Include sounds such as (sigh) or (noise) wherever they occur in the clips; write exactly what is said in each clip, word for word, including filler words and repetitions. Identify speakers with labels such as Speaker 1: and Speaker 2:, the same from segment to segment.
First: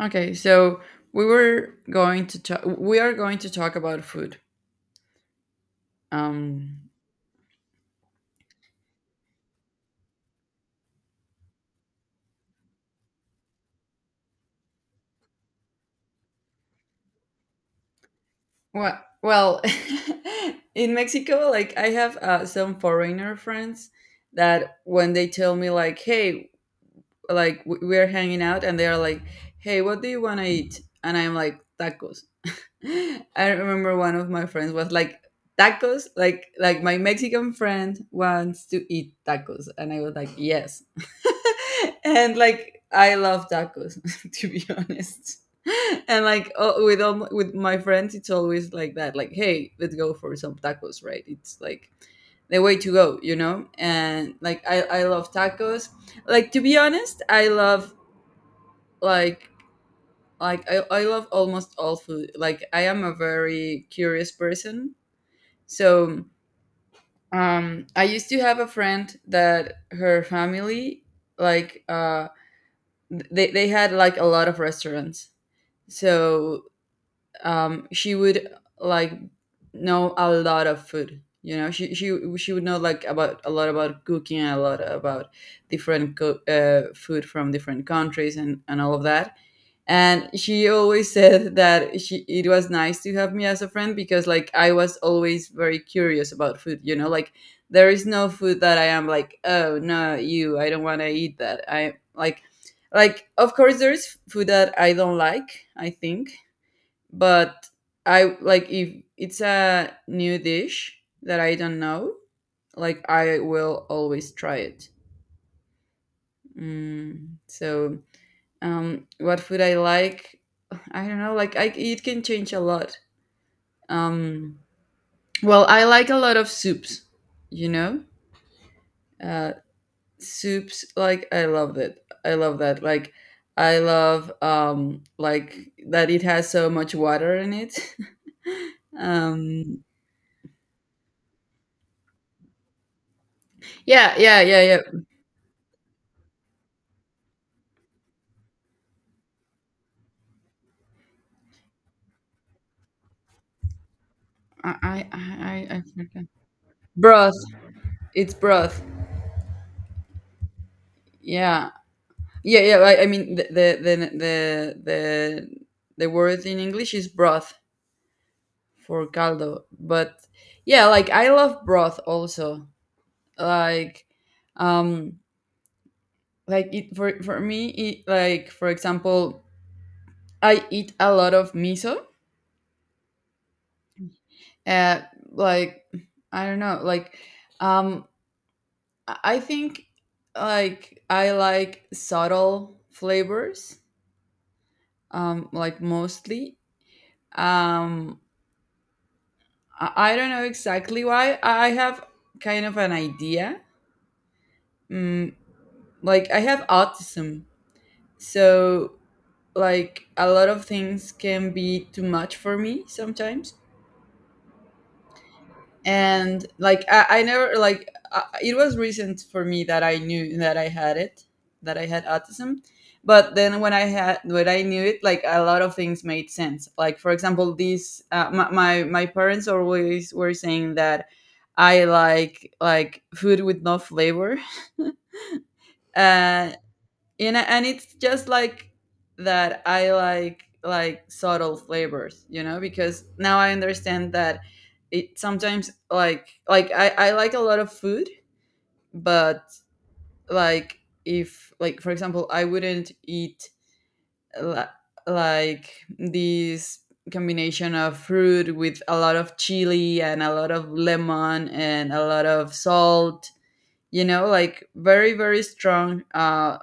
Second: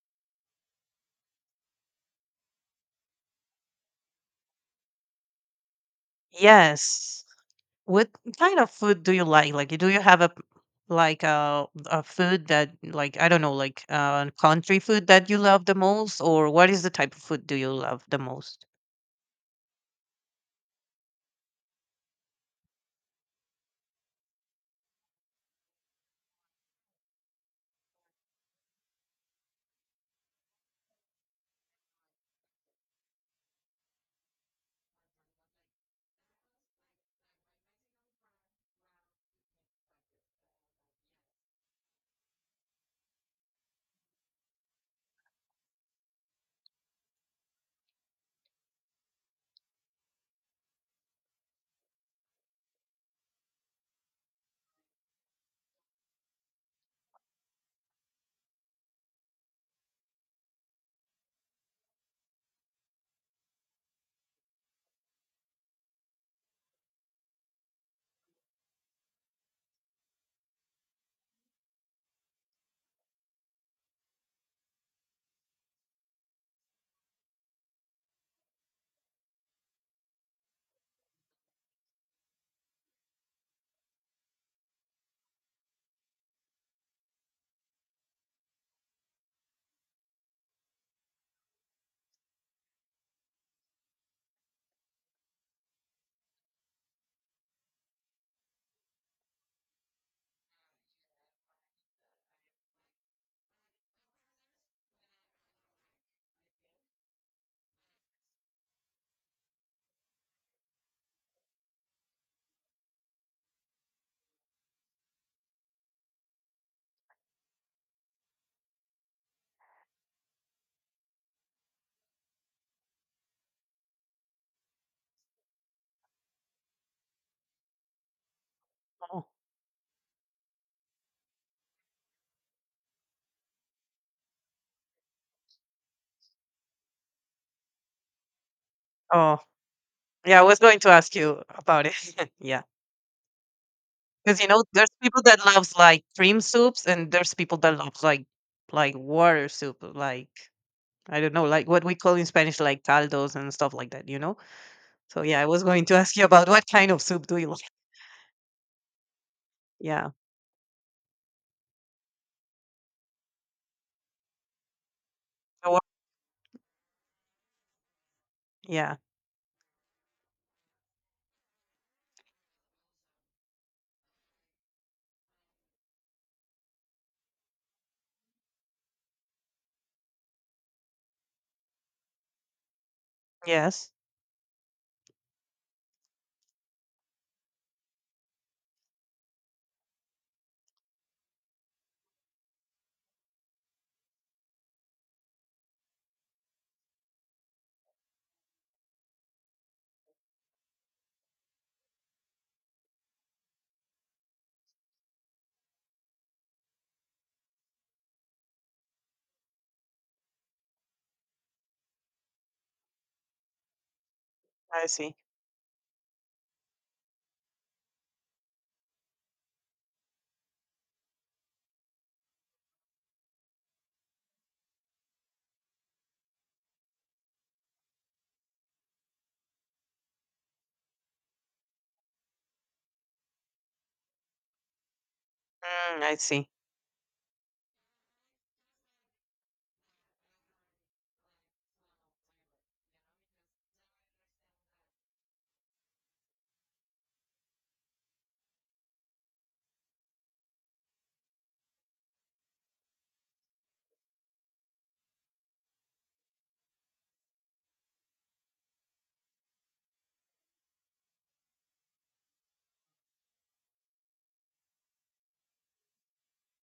Speaker 1: Okay, so we were going to talk. We are going to talk about food. Um,
Speaker 2: Yes. What kind of food do you like? Like, do you have a p- like a a food that like I don't know, like uh, country food that you love the most, or what is the type of food do you love the most?
Speaker 1: well, well, (laughs) in Mexico, like I have uh, some foreigner friends that when they tell me like, "Hey, like we we are hanging out," and they are like, "Hey, what do you want to eat?" and I'm like, "Tacos." I remember one of my friends was like tacos, like like my Mexican friend wants to eat tacos, and I was like yes, (laughs) and like I love tacos (laughs) to be honest, and like oh, with all my, with my friends it's always like that, like hey let's go for some tacos, right? It's like the way to go, you know, and like I I love tacos, like to be honest I love like like I, I love almost all food like I am a very curious person. So um I used to have a friend that her family like uh they, they had like a lot of restaurants. So um she would like know a lot of food, you know, she she she would know like about a lot about cooking and a lot about different co- uh, food from different countries and and all of that, and she always said that she it was nice to have me as a friend because like I was always very curious about food, you know, like there is no food that I am like, oh no, you, I don't want to eat that. I like like of course there is food that I don't like, I think, but I like if it's a new dish that I don't know, like I will always try it. Mm, so um what food I like. I don't know, like I, it can change a lot. Um well I like a lot of soups, you know.
Speaker 2: Oh,
Speaker 1: uh Soups, like I love it, I love that, like I love um like that it has so much water in it. (laughs)
Speaker 2: oh,
Speaker 1: um
Speaker 2: yeah. I was going to ask you about it. (laughs) Yeah,
Speaker 1: yeah,
Speaker 2: because
Speaker 1: yeah,
Speaker 2: you know,
Speaker 1: yeah,
Speaker 2: there's
Speaker 1: yeah.
Speaker 2: people that loves like cream soups, and there's people that loves like like water soup, like I don't know, like what we call in Spanish, like caldos and stuff like that. You know.
Speaker 1: i i
Speaker 2: So yeah, I was
Speaker 1: i, I
Speaker 2: going to ask
Speaker 1: forgot.
Speaker 2: you about what kind of soup do
Speaker 1: Broth,
Speaker 2: you like?
Speaker 1: it's broth.
Speaker 2: Yeah.
Speaker 1: Yeah, yeah, yeah, i, I mean the the the the the the word in English is broth
Speaker 2: Yeah.
Speaker 1: for caldo, but yeah, like I love broth also, like um like it, for for me it, like for example I eat a lot of miso.
Speaker 2: Yes.
Speaker 1: uh like I don't know, like um i I think like I like subtle flavors, um like mostly. um i, I don't know exactly why, I have kind of an idea. mm, like I have autism. So, like, a lot of things can be too much for me sometimes.
Speaker 2: I see.
Speaker 1: And, like, I, I never, like, I, it was recent for me that I knew that I had it, that I had autism. But then when I had, when I knew it, like, a lot of things made sense. Like, for example, these, uh, my, my, my parents always were saying that I like, like, food with no flavor. (laughs)
Speaker 2: Mm, I see.
Speaker 1: Uh, And know and it's just like that I like like subtle flavors, you know, because now I understand that it sometimes like like i, I like a lot of food, but like if like for example I wouldn't eat la- like this combination of fruit with a lot of chili and a lot of lemon and a lot of salt, you know, like very very strong uh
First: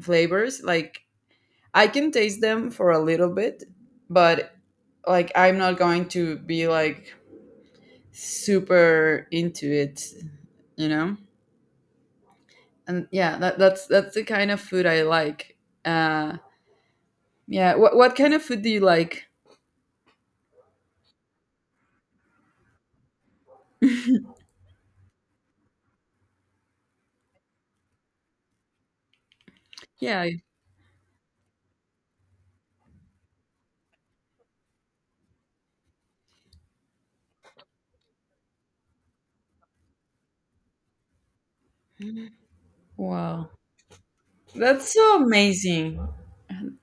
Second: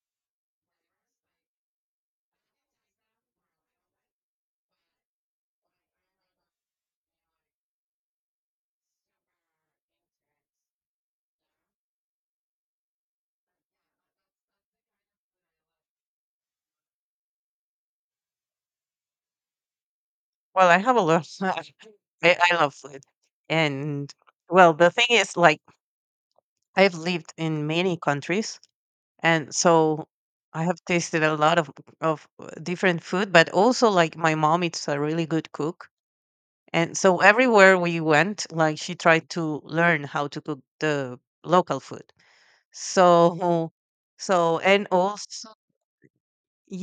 Speaker 1: flavors. Like I can taste them for a little bit, but like I'm not going to be like super into it, you know? And yeah, that, that's that's the kind of food I like. Uh yeah, what what kind of food do you like?
Speaker 2: Well, I have a lot. (laughs) I, I love food. And well, the thing is, like, I've lived in many countries. And so
Speaker 1: Yeah, I-
Speaker 2: I have tasted a lot of, of uh, different food, but also, like, my mom is a really good cook. And so everywhere we went, like, she tried to learn how to cook the local food.
Speaker 1: Wow.
Speaker 2: So, so, and
Speaker 1: That's so
Speaker 2: also,
Speaker 1: amazing.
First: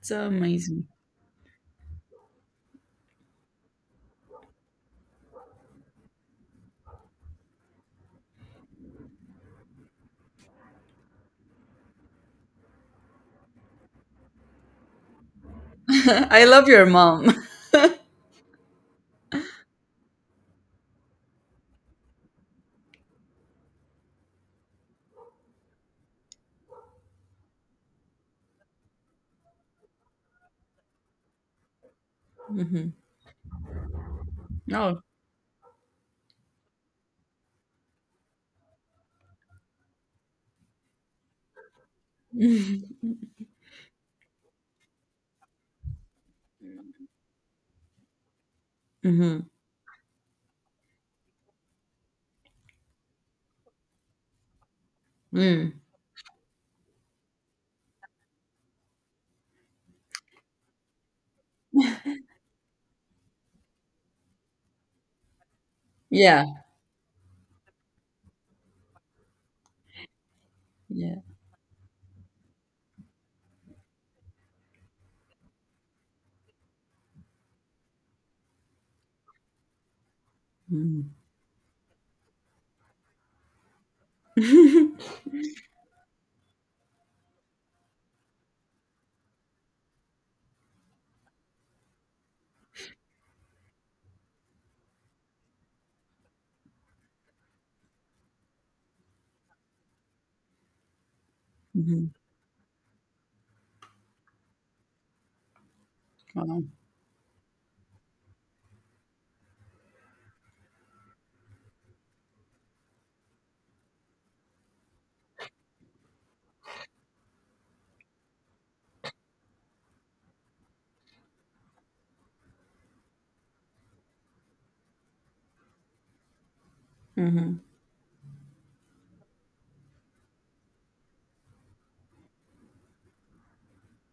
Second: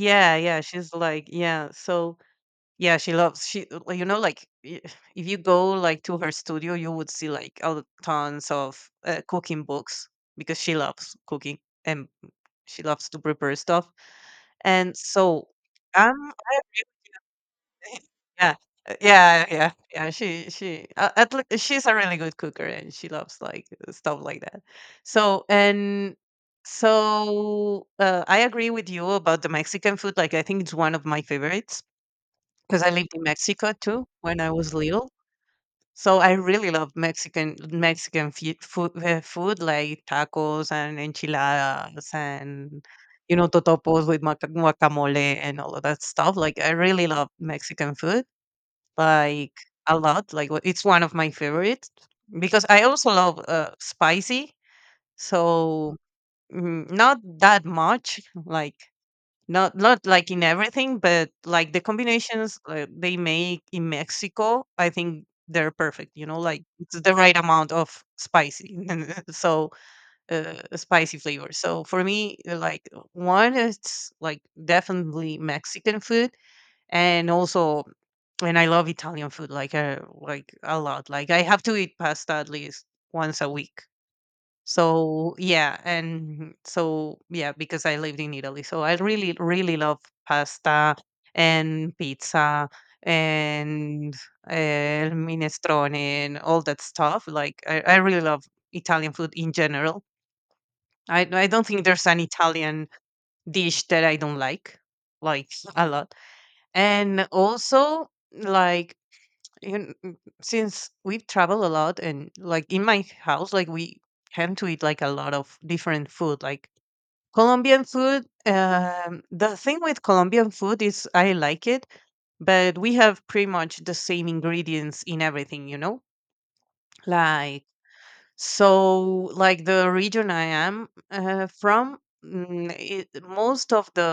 Speaker 1: So
Speaker 2: yeah,
Speaker 1: amazing.
Speaker 2: she's like, yeah. So, yeah, she loves she like, you know like i- if you go like to her studio, you would see like all the tons of uh, cooking books because she loves cooking and she loves to prepare stuff. And so
Speaker 1: (laughs)
Speaker 2: um,
Speaker 1: I
Speaker 2: I
Speaker 1: love your mom.
Speaker 2: really- (laughs) yeah, uh, yeah, yeah, yeah. She she uh, at le- she's a really good cooker and she loves like stuff like that. So and so uh, I agree with you about the Mexican food. Like I think it's one of my favorites.
Speaker 1: (laughs)
Speaker 2: 'Cause
Speaker 1: Hmm.
Speaker 2: I lived in Mexico too when I was
Speaker 1: Oh.
Speaker 2: little. So I really love Mexican Mexican fu food uh, food like tacos and enchiladas
Speaker 1: (laughs)
Speaker 2: and, you know, totopos with maca guacamole and all of that stuff. Like, I really love Mexican food,
Speaker 1: Hmm.
Speaker 2: like, a lot. Like, w it's one of my favorites because I also love, uh, spicy.
Speaker 1: Mm.
Speaker 2: So, mm, not that much, like not not like in everything, but like the combinations uh, they make in Mexico, I think they're perfect. You know,
Speaker 1: Yeah.
Speaker 2: like it's the right amount of spicy, (laughs) and so uh,
Speaker 1: Yeah.
Speaker 2: spicy flavor. So for me, uh, like one, it's like definitely Mexican food, and also, and I love Italian food, like uh, like a lot.
Speaker 1: Mm.
Speaker 2: Like I have to eat pasta at least once a week.
Speaker 1: (laughs)
Speaker 2: So yeah, and so yeah, because I lived in Italy, so I really, really love pasta and pizza and uh, minestrone and all that stuff. Like I, I really love Italian food in general. I I don't think there's
Speaker 1: Mhm.
Speaker 2: an Italian dish that I don't like, like a lot.
Speaker 1: Wow.
Speaker 2: And also like you kn- since we travel a lot and like in my house like we tend to eat like a lot of different food like Colombian food. um the thing with Colombian food is I like it, but we have pretty much the same ingredients in everything, you know,
Speaker 1: Hmm.
Speaker 2: like, so like the region I am uh, from, mm, it, most of the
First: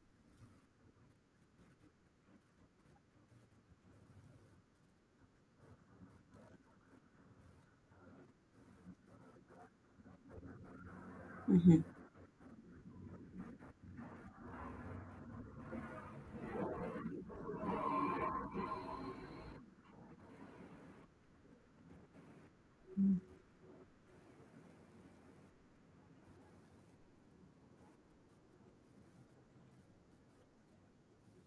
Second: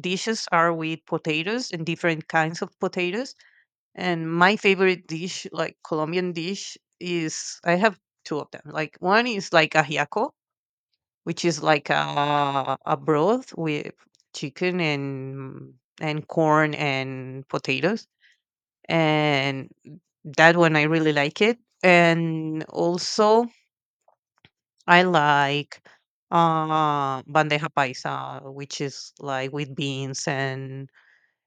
Speaker 2: dishes are with potatoes and different kinds of potatoes. And my favorite dish, like Colombian dish, is I have two of them. Like one is like ajiaco, which is
Speaker 1: Hmm.
Speaker 2: like a, a broth with chicken and and corn and potatoes. And that one I really like it. And also I like uh bandeja paisa, which is like with beans and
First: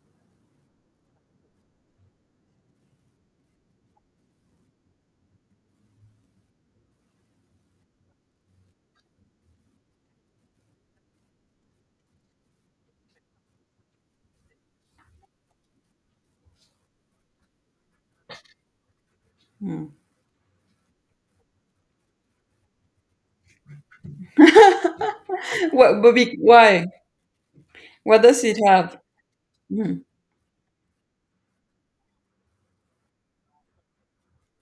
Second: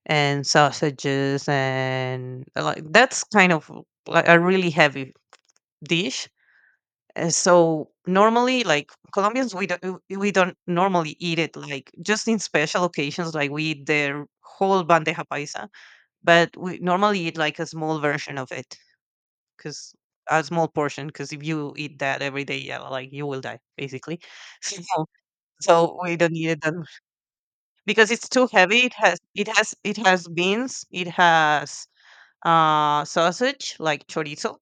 Speaker 2: and sausages and uh, like that's kind of like a really heavy dish. Uh, so normally, like Colombians, we don't w- we don't normally eat it like just in special occasions, like we eat the whole bandeja paisa, but we normally eat like a small version of it
Speaker 1: Mm.
Speaker 2: because a small portion. Because if you eat that every day, yeah, like you will die basically. (laughs) So,
Speaker 1: (laughs)
Speaker 2: so
Speaker 1: What, but
Speaker 2: we don't
Speaker 1: be-
Speaker 2: eat it that
Speaker 1: why?
Speaker 2: much. Because
Speaker 1: What
Speaker 2: it's
Speaker 1: does
Speaker 2: too
Speaker 1: it
Speaker 2: heavy. It
Speaker 1: have?
Speaker 2: has it has it
Speaker 1: Mhm,
Speaker 2: has beans. It has uh sausage like chorizo,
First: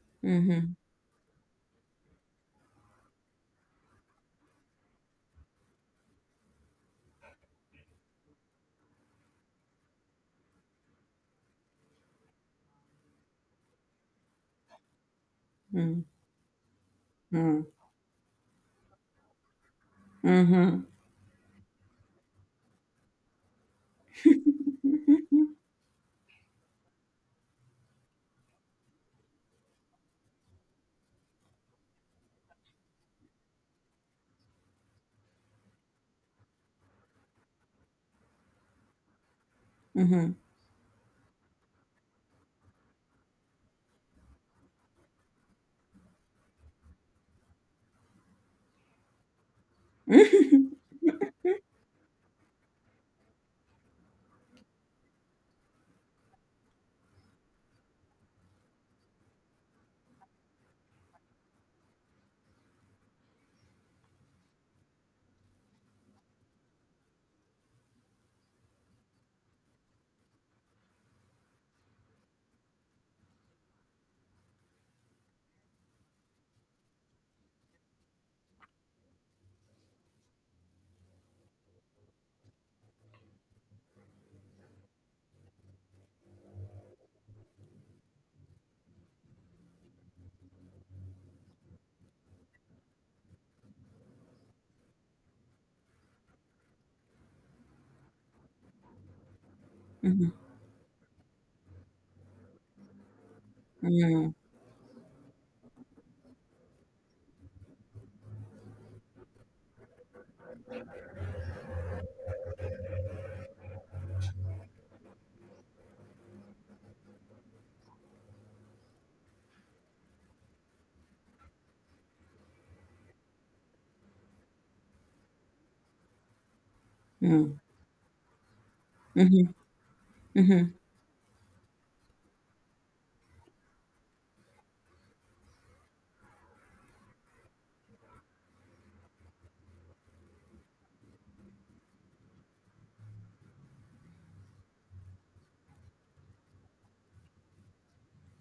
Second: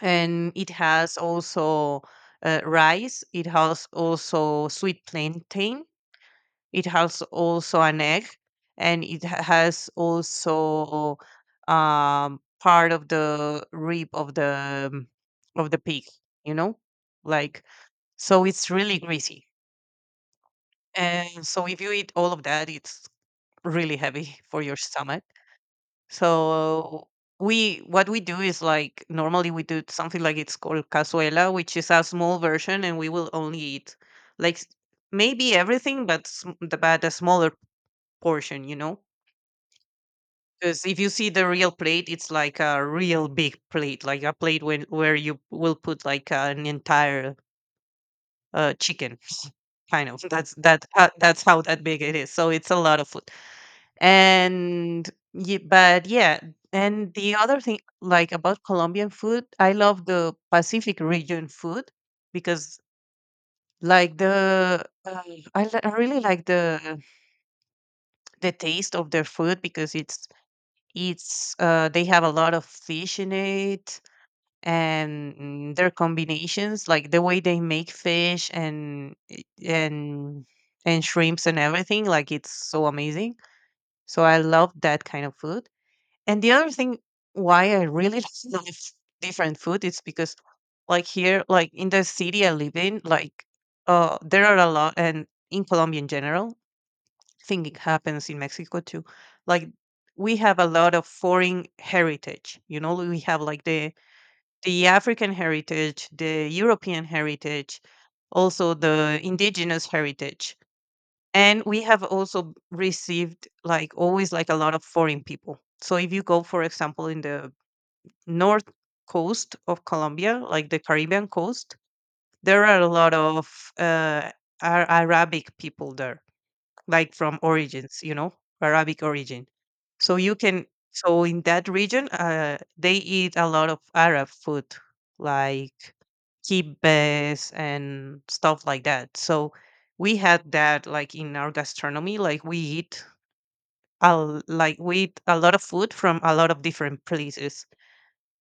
Speaker 2: and it
Speaker 1: mhm,
Speaker 2: has also uh, rice. It has also sweet plantain. It has also an egg, and it ha- has also um, part of the rib of the mm, of the pig.
Speaker 1: mhm,
Speaker 2: You know, like,
Speaker 1: mhm,
Speaker 2: so, it's really greasy,
Speaker 1: mhm,
Speaker 2: and so if you eat all of that, it's really heavy (laughs) for your stomach. So we what we do is like normally we do something like it's called cazuela, which is a small version, and we will only eat like s- maybe everything, but sm- the but a smaller portion, you know.
Speaker 1: mhm, mhm,
Speaker 2: Because if you see the real plate, it's like a real big plate, like a plate when where you will put like an entire uh, chicken, kind of. That's that.
Speaker 1: (laughs)
Speaker 2: Uh, that's how that big it is. So it's a lot of food. And ye but yeah, and the other thing, like, about Colombian food, I love the Pacific region food because, like, the uh, I li I really like the the taste of their food because it's it's, uh, they have a lot of fish in it, and their combinations, like, the way they make fish and and and shrimps and everything, like, it's so amazing. So I love that kind of food. And the other thing why I really (laughs) love different food is because, like here, like in the city I live in, like uh, there are a lot, and in Colombia in general, I think it happens in Mexico too. Like
Speaker 1: mhm,
Speaker 2: we have a lot of foreign heritage. You know, we have like the
Speaker 1: mhm,
Speaker 2: the African heritage, the European heritage, also the indigenous heritage. And we have also received like always like a lot of foreign people. So if you go, for example, in the north coast of Colombia, like the Caribbean coast, there are a lot of uh, Ar- Arabic people there, like from
Speaker 1: mhm,
Speaker 2: origins, you know, Arabic origin.
Speaker 1: mhm,
Speaker 2: So you can,
Speaker 1: mhm,
Speaker 2: so in that region, uh, they eat a lot of Arab food, like kibbes and stuff like that. So we had that like in our gastronomy, like we eat. A, l- like we eat a lot of food from a lot of different places,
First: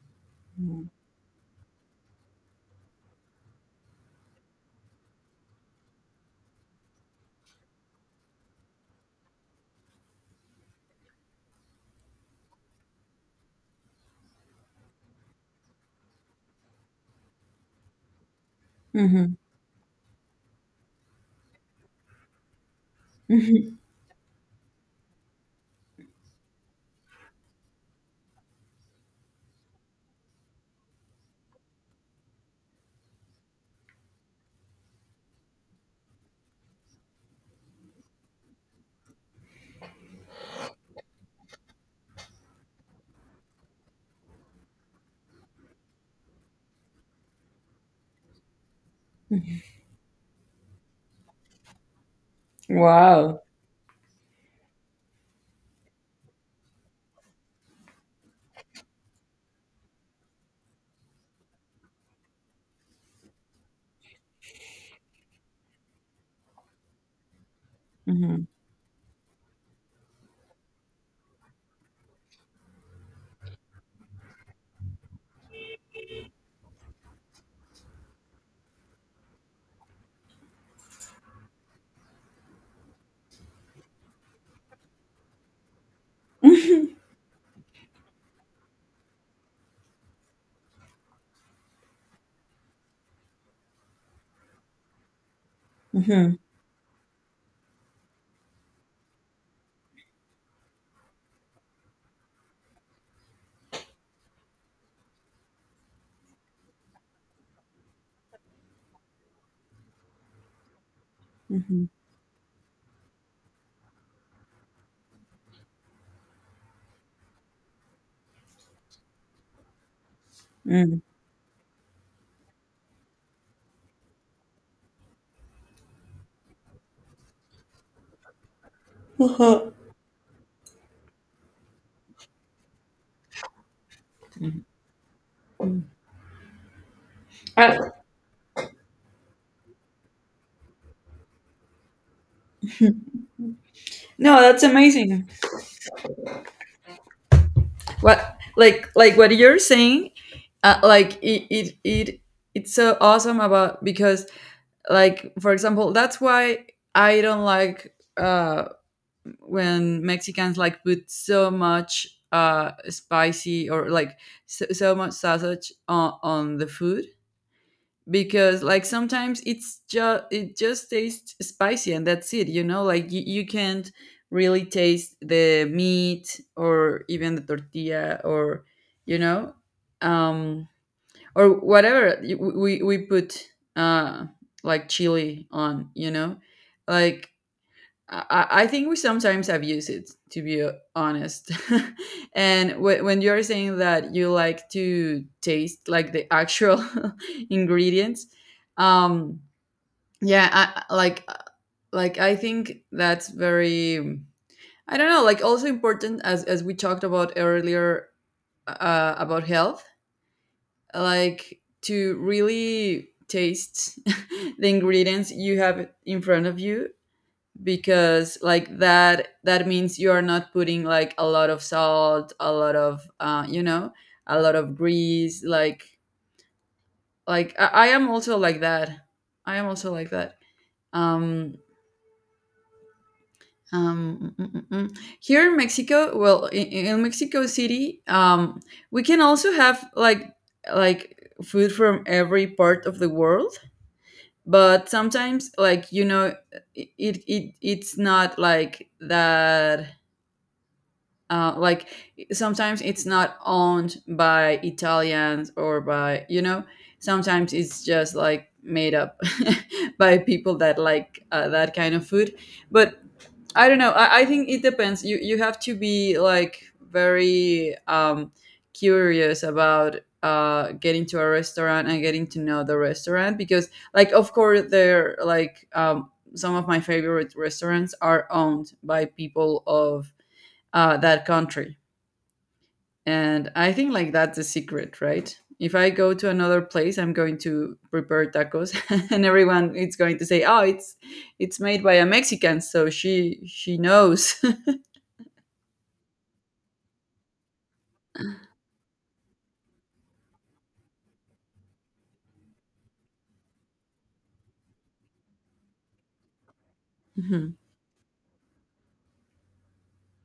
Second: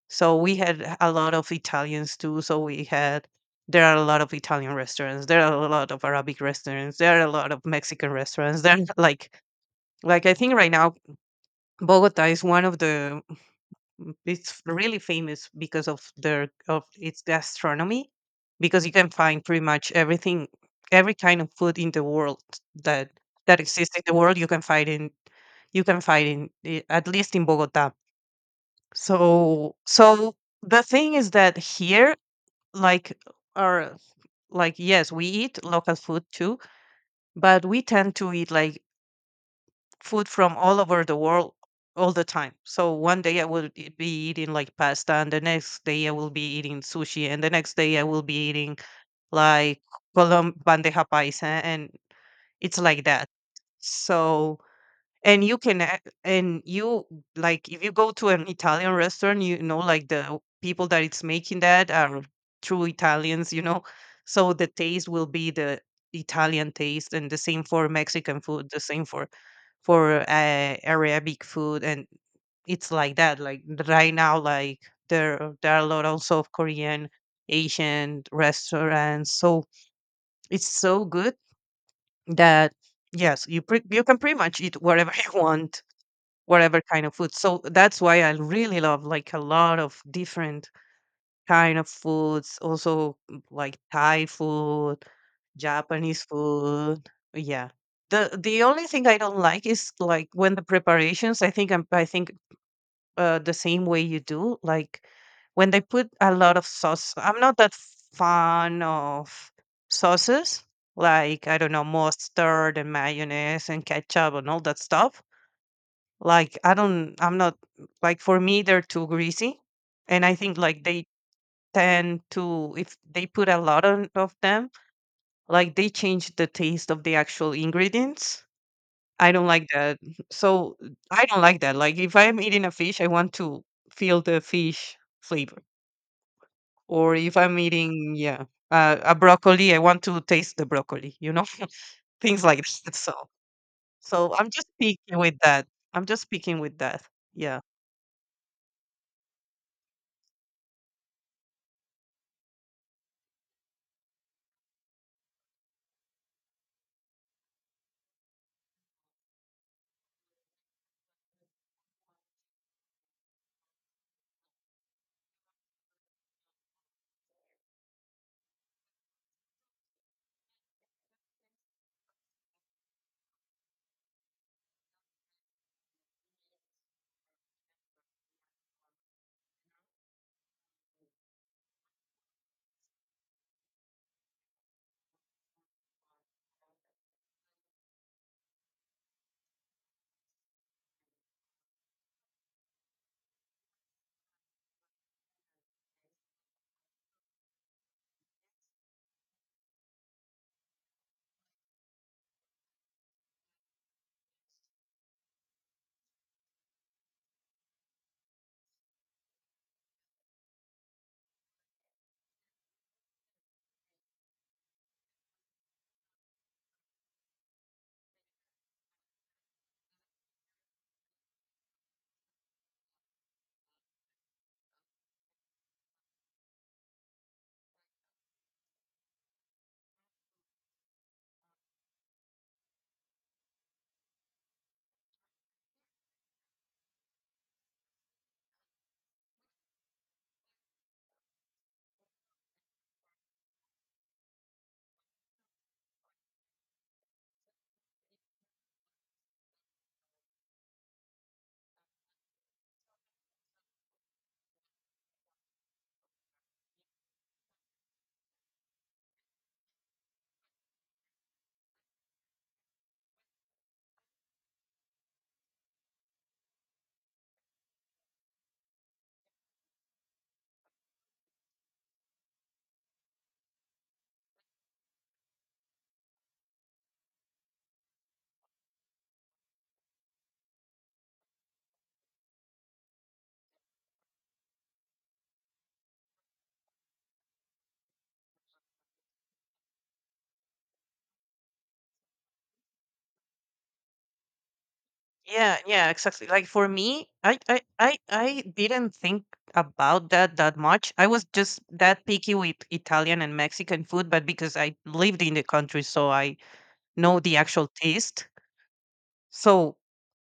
Speaker 2: so we
Speaker 1: mhm,
Speaker 2: had a lot of Italians too. So we had there are a lot of Italian restaurants. There are a lot of Arabic restaurants. There are a lot of Mexican restaurants. There (laughs) are, like like I think right now Bogota is one of the it's really famous because of their of its gastronomy, because you can
Speaker 1: mhm.
Speaker 2: find pretty much everything, every kind of food in the world, that that exists in the world you can find in, you can find in i- at least in Bogota. So so the thing is that here, like, or like yes we eat local food too, but we tend to eat like food from all over the world all the time. So one day I would e- be eating like pasta, and the next day I will be eating sushi, and the next day I will be eating like colom bandeja paisa, and it's like that.
Speaker 1: Wow.
Speaker 2: So and you can a- and you, like if you go to an Italian restaurant, you know, like the people that it's making that are true Italians, you know, so the taste will be the Italian taste, and the same for Mexican
Speaker 1: Mhm,
Speaker 2: food, the same for for uh, Arabic food. And it's like that, like right now, like there there are a lot also of Korean Asian restaurants, so it's so good that yes you pre- you can pretty much eat whatever (laughs) you want, whatever kind of food. So that's why I really love like a lot of different kind of foods, also mm, like Thai food, Japanese
Speaker 1: mhm,
Speaker 2: food. Yeah. The the only thing I don't like is like when the preparations, I think I'm I think uh, the same way you do, like when they put a lot of sauce. I'm not that fan of sauces, like I don't know,
Speaker 1: mhm,
Speaker 2: mustard and mayonnaise and ketchup and all that stuff like, I don't I'm not like, for me, they're too greasy, and I think, like,
Speaker 1: mhm.
Speaker 2: they tend to if they put a lot on of them, like, they change the taste of the actual ingredients. I don't like
Speaker 1: Uh-huh.
Speaker 2: that. So, I don't like that. Like, if I'm eating a fish, I want to feel the fish flavor, or if I'm
Speaker 1: I-
Speaker 2: eating yeah, uh, a broccoli, I want to taste the broccoli, you know? (laughs) Things like that. So so
Speaker 1: No,
Speaker 2: I'm
Speaker 1: that's
Speaker 2: just speaking
Speaker 1: amazing.
Speaker 2: with that. I'm just speaking with that. Yeah.
Speaker 1: What like like what you're saying, uh, like it, it it it's so awesome about because like for example, that's why I don't like uh. when Mexicans like put so much uh spicy, or like so, so much sausage on, on the food, because like sometimes it's just it just tastes spicy and that's it, you know, like you, you can't really taste the meat or even the tortilla or you know. Um or whatever y- we we put uh like chili on, you know. Like I, I I think we sometimes abuse it, to be honest. (laughs) and w- when you're saying that you like to taste like the actual (laughs) ingredients, um, yeah, I, I- like like I think that's very, I don't know, like also important as as we talked about earlier uh, about health, like to really taste (laughs) the ingredients you have in front of you, because like that that means you are not putting like a lot of salt, a lot of uh, you know, a lot of grease, like like I, I am also like that, i am also like that um um mm, mm, mm, mm. Here in Mexico, well in, in Mexico City, um we can also have like like food from every part of the world. But sometimes like you know it, it it's not like that uh, like sometimes it's not owned by Italians, or by you know, sometimes it's just like made up (laughs) by people that like uh, that kind of food. But I don't know, I, I think it depends, you you have to be like very um curious about uh getting to a restaurant and getting to know the restaurant, because like of course they're like um some of my favorite restaurants are owned by people of uh, that country. And I think like that's the secret, right? If I go to another place, I'm going to prepare tacos, (laughs) and everyone is going to say, "Oh, it's it's made by a Mexican, so she she knows." (laughs)
Speaker 2: Yeah, yeah, exactly. Like for me, I, I, I, I didn't think about that that much. I was just that picky with Italian and Mexican food, but because I lived in the country, so I know the
Speaker 1: Mhm.
Speaker 2: actual taste. So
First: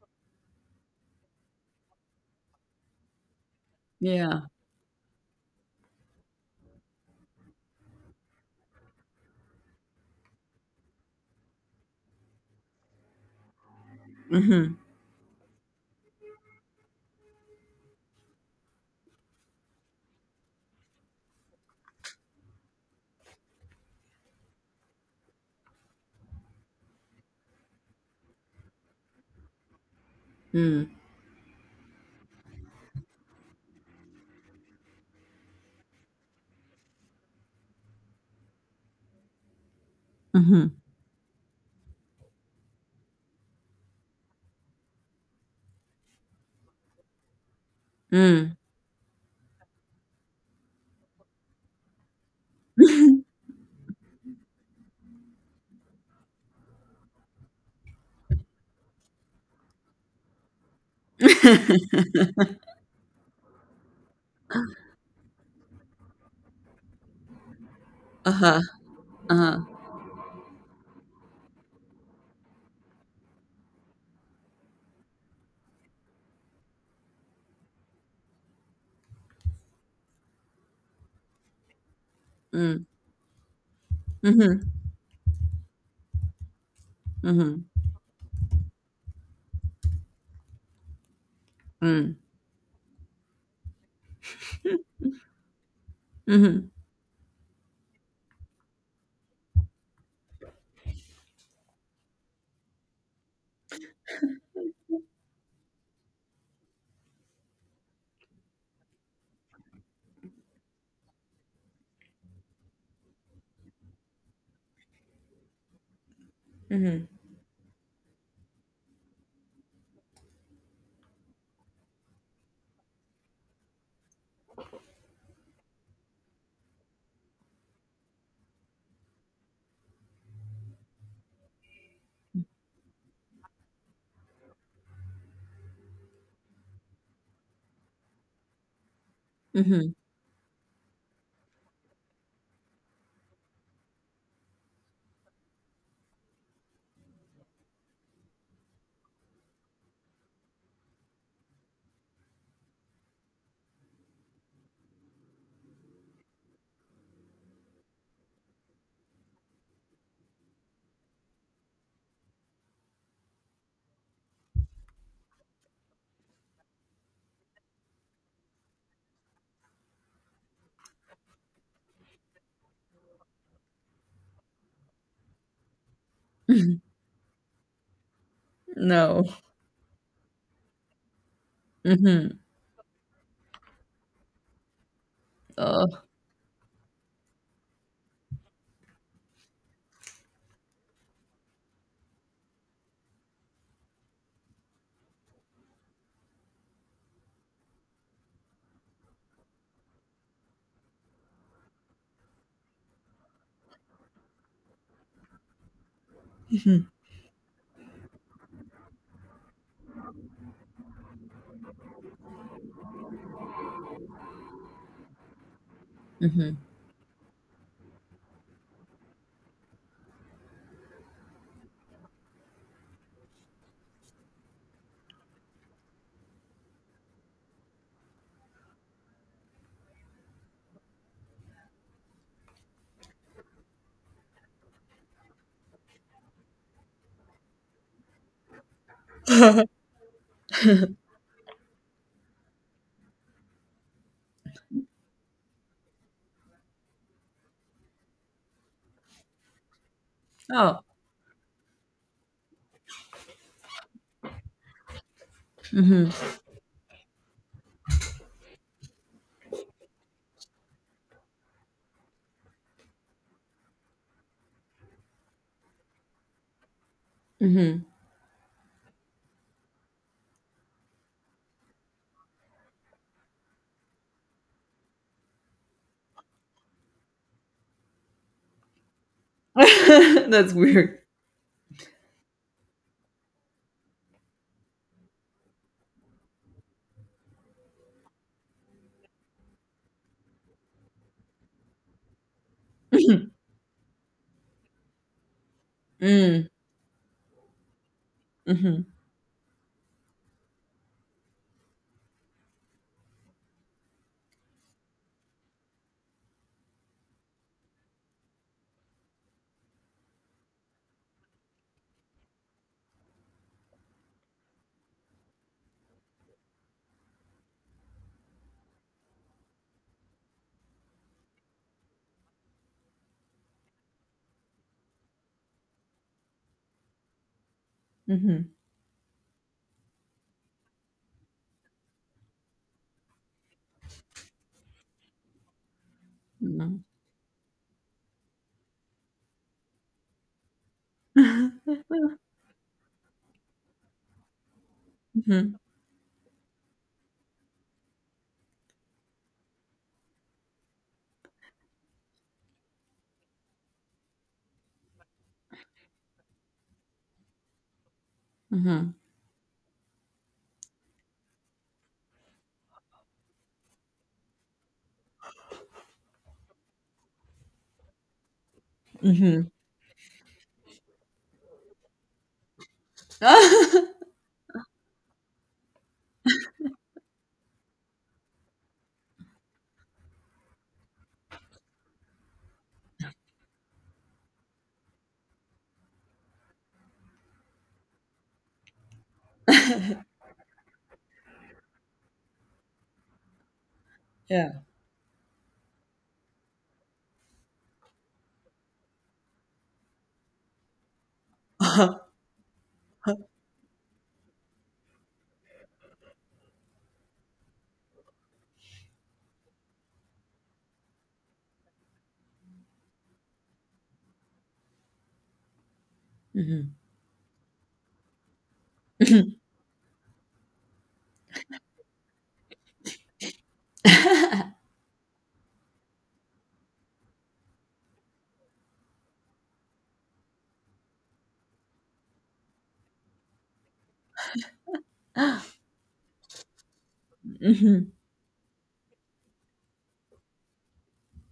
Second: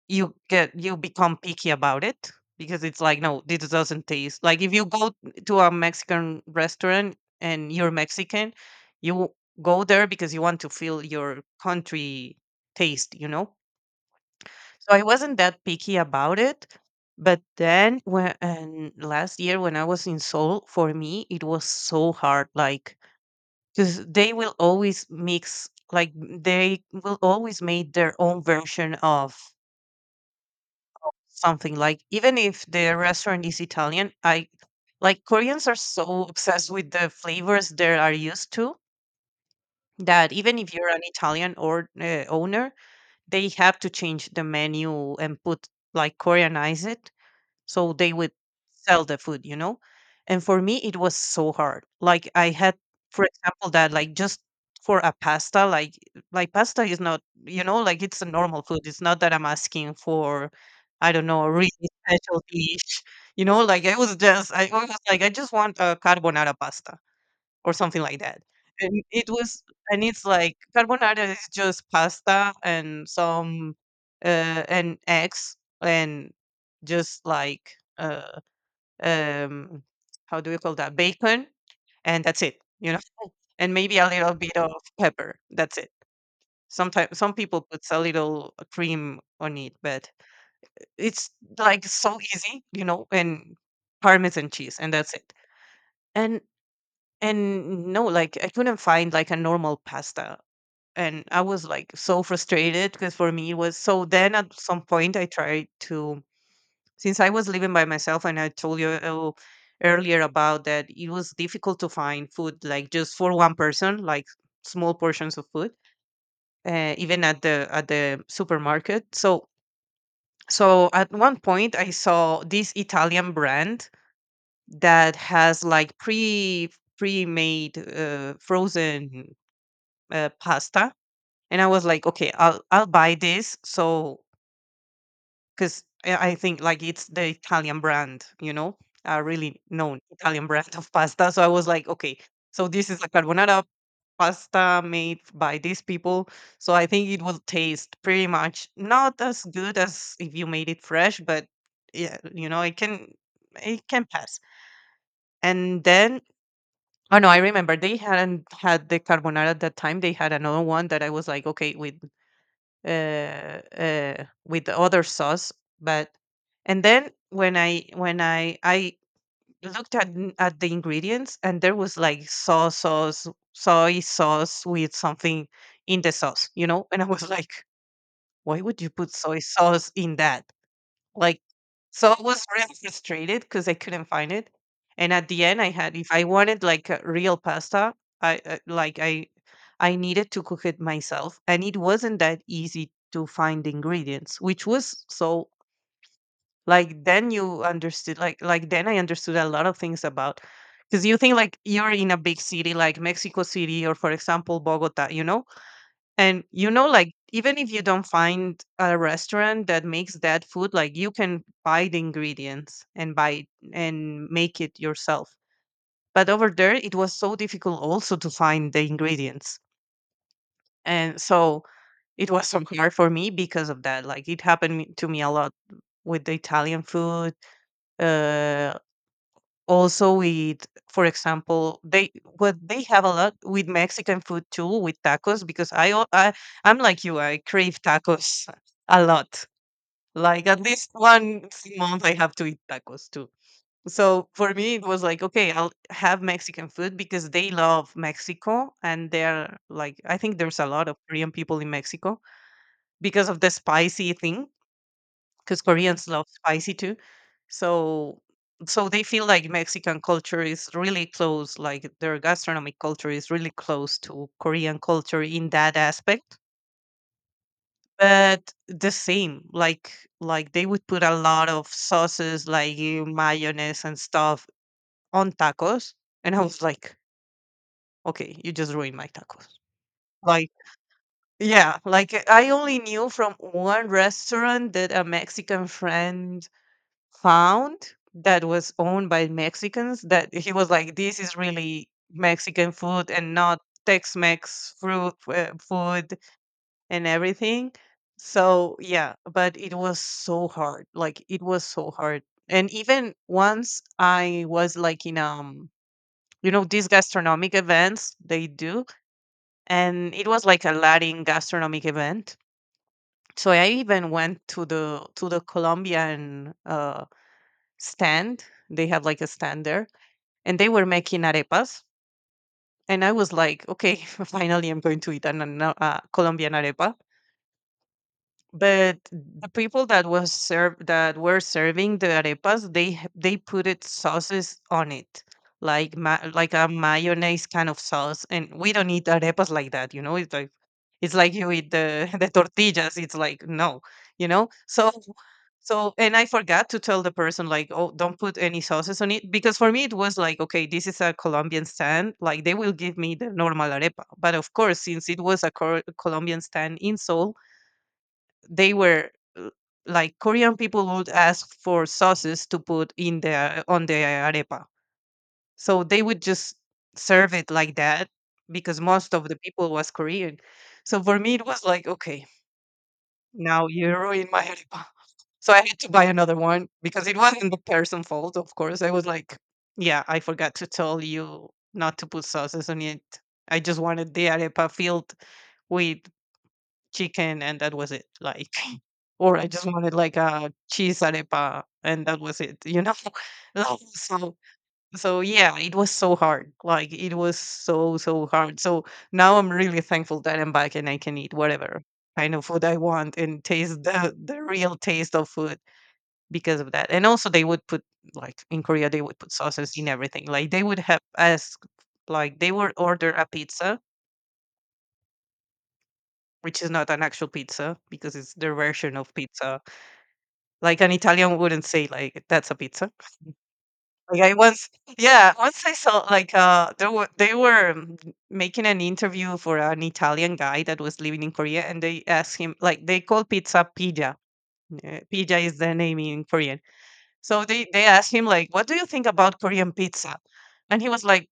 Speaker 2: you get you become picky about it because it's like, no, this doesn't
Speaker 1: Yeah.
Speaker 2: taste like. If you go to a Mexican restaurant and you're Mexican, you go there because you want to feel your country taste, you know?
Speaker 1: Mm-hmm.
Speaker 2: So I wasn't that picky about it. But then when and last year when I was in Seoul, for me it was so hard. Like because they will always mix, like they will always make their own version of
Speaker 1: Mm.
Speaker 2: something. Like even if the restaurant is Italian, I like Koreans are so obsessed with the flavors they are used to that even
Speaker 1: Mm-hmm.
Speaker 2: if you're an Italian or uh, owner, they have to change the menu and put like Koreanize it so they would
Speaker 1: Mm.
Speaker 2: sell the food, you know. And for me it was so hard. Like I had for example that like just for a pasta, like like pasta is not, you know, like it's a normal food. It's not that I'm asking for, I don't know, a really
Speaker 1: (laughs)
Speaker 2: special dish, you know. Like i was just i was like, I just want a carbonara pasta or something like that.
Speaker 1: Uh-huh.
Speaker 2: And it
Speaker 1: Uh-huh.
Speaker 2: was, and it's like carbonara is just pasta and some uh, and eggs and just like uh, um, how do you call that, bacon, and that's it,
Speaker 1: Mm.
Speaker 2: you know, and maybe a little bit
Speaker 1: Mm-hmm.
Speaker 2: of pepper. That's it. Sometimes some people
Speaker 1: Mm-hmm.
Speaker 2: puts a little cream on it, but it's like so easy, you know, and parmesan cheese, and that's it. And
Speaker 1: Mm-hmm.
Speaker 2: and no, like I couldn't find like a normal pasta, and I was like so frustrated because for me it was so. Then at some point I tried to, since I was living by myself, and I told you uh, earlier about that it was difficult to find food like just for one person, like small portions of food, uh,
Speaker 1: Mm-hmm.
Speaker 2: even at the at the supermarket. So so at one point I saw this Italian brand that has like pre pre-made uh, frozen uh, pasta. And I was like, okay, I'll I'll buy this. So because I I think like it's the Italian brand, you know, a really
Speaker 1: Mm-hmm.
Speaker 2: known Italian (laughs) brand of pasta. So I was like, okay, so this is a carbonara pasta made by these people. So I think it will taste pretty much not as good as if you made it fresh, but yeah, you know, it can it can pass. And then oh no, I remember they hadn't had the carbonara at that time. They had another one that I was like, okay, wait, uh, uh, with the other sauce. But and then when I when I I looked at n- at the ingredients, and there was like soy sauce, soy sauce with something in the sauce, you know. And I was (laughs) like, why would you put
Speaker 1: No.
Speaker 2: soy sauce in that? Like, so I
Speaker 1: Mm-hmm.
Speaker 2: was really frustrated because I couldn't find it. And at the end, I had
Speaker 1: Oh.
Speaker 2: if I wanted like a real pasta, I uh, like I I needed to cook it myself, and it wasn't that easy to find the ingredients, which was so like then you understood like like then I understood a lot of things about. Because you think like you're in a big city like Mexico City or for example Bogota, you know, and you know,
Speaker 1: Mm-hmm.
Speaker 2: like even if you don't find a restaurant that makes that food, like you can buy the ingredients and buy it and make it yourself. But over
Speaker 1: Mm-hmm.
Speaker 2: there, it was so difficult also to find the ingredients. And so it was so hard for me because of that. Like it happened me- to me a lot with the Italian food. Uh, Also with, for example, they what they have a lot with Mexican food too, with tacos, because I al- I I'm like you, I crave tacos (laughs) a lot.
Speaker 1: (laughs)
Speaker 2: Like at least one month I have to eat tacos too. So for me it was like, okay, I'll have Mexican food because they love Mexico, and they're like I think there's a
Speaker 1: Oh.
Speaker 2: lot of Korean people in Mexico because of the spicy thing, because Koreans love
Speaker 1: Mm-hmm.
Speaker 2: spicy too. So so they feel like Mexican culture is really close, like their gastronomic culture is really close to Korean culture in that aspect.
Speaker 1: Mm-hmm.
Speaker 2: But the same, like like they would put a lot of sauces like uh, mayonnaise and stuff on tacos. And I was like, okay, you just ruined my tacos.
Speaker 1: (laughs)
Speaker 2: Like
Speaker 1: That's weird.
Speaker 2: yeah, like I only knew from one restaurant that a Mexican friend found that was owned by Mexicans, that he was like, this is really Mexican food and not Tex-Mex fruit uh, food
Speaker 1: Mm.
Speaker 2: and everything. So
Speaker 1: Mm-hmm.
Speaker 2: yeah, but it was so hard. Like it was so hard. And even once I was like in um, you know, these gastronomic events they do, and it was like a Latin gastronomic event. So I even went to the to the Colombian uh stand. They have like a stand there, and they were making arepas. And I was like, okay, (laughs) finally, I'm going to eat an, an- uh, Colombian arepa.
Speaker 1: Mm-hmm.
Speaker 2: But the people that was serve that were serving the arepas, they h- they put it sauces on it, like ma- like a mayonnaise kind of sauce. And we don't eat arepas like that, you know. It's like it's like you eat
Speaker 1: Mhm,
Speaker 2: the (laughs) the tortillas. It's like, no, you know. So so and I forgot to tell the person, like, oh, don't put any sauces on it. Because for me it was like, okay, this is a Colombian stand, like they will give me the normal arepa. But of course, since it was a cor- Colombian stand in Seoul, they
Speaker 1: mhm,
Speaker 2: were uh, like Korean people would ask for sauces to put in the on the arepa. So they would just serve it like that because most of the
Speaker 1: mhm.
Speaker 2: people was Korean. So for me it was like, okay, now you
Speaker 1: (laughs)
Speaker 2: ruined my arepa. So I had to buy another one because it wasn't the person's fault, of course. I was like, yeah, I forgot to tell you not to put sauces on it. I just wanted the arepa filled with chicken, and that was it. Like or I just wanted like a cheese arepa, and that was it, you know. (laughs) Like, so
Speaker 1: Yeah.
Speaker 2: so yeah, it was so hard. Like it was so so hard. So now I'm really thankful that I'm back and I can eat whatever
Speaker 1: (laughs)
Speaker 2: kind of food I want and taste the the real taste of food because of that. And also they would put like in Korea they would put sauces in everything. Like they would have ask like they would order a pizza, which is
Speaker 1: Mhm.
Speaker 2: not an actual pizza because it's their version of pizza. Like an Italian wouldn't say like that's a pizza. Like I once,
Speaker 1: (laughs)
Speaker 2: yeah, once I saw like uh there were they were um, making an interview for an Italian guy that was living in Korea, and they asked him like they call pizza pija. Uh, pija is the name in Korean. So they they
Speaker 1: Mhm.
Speaker 2: asked him like, what do you think about Korean pizza? And he was like,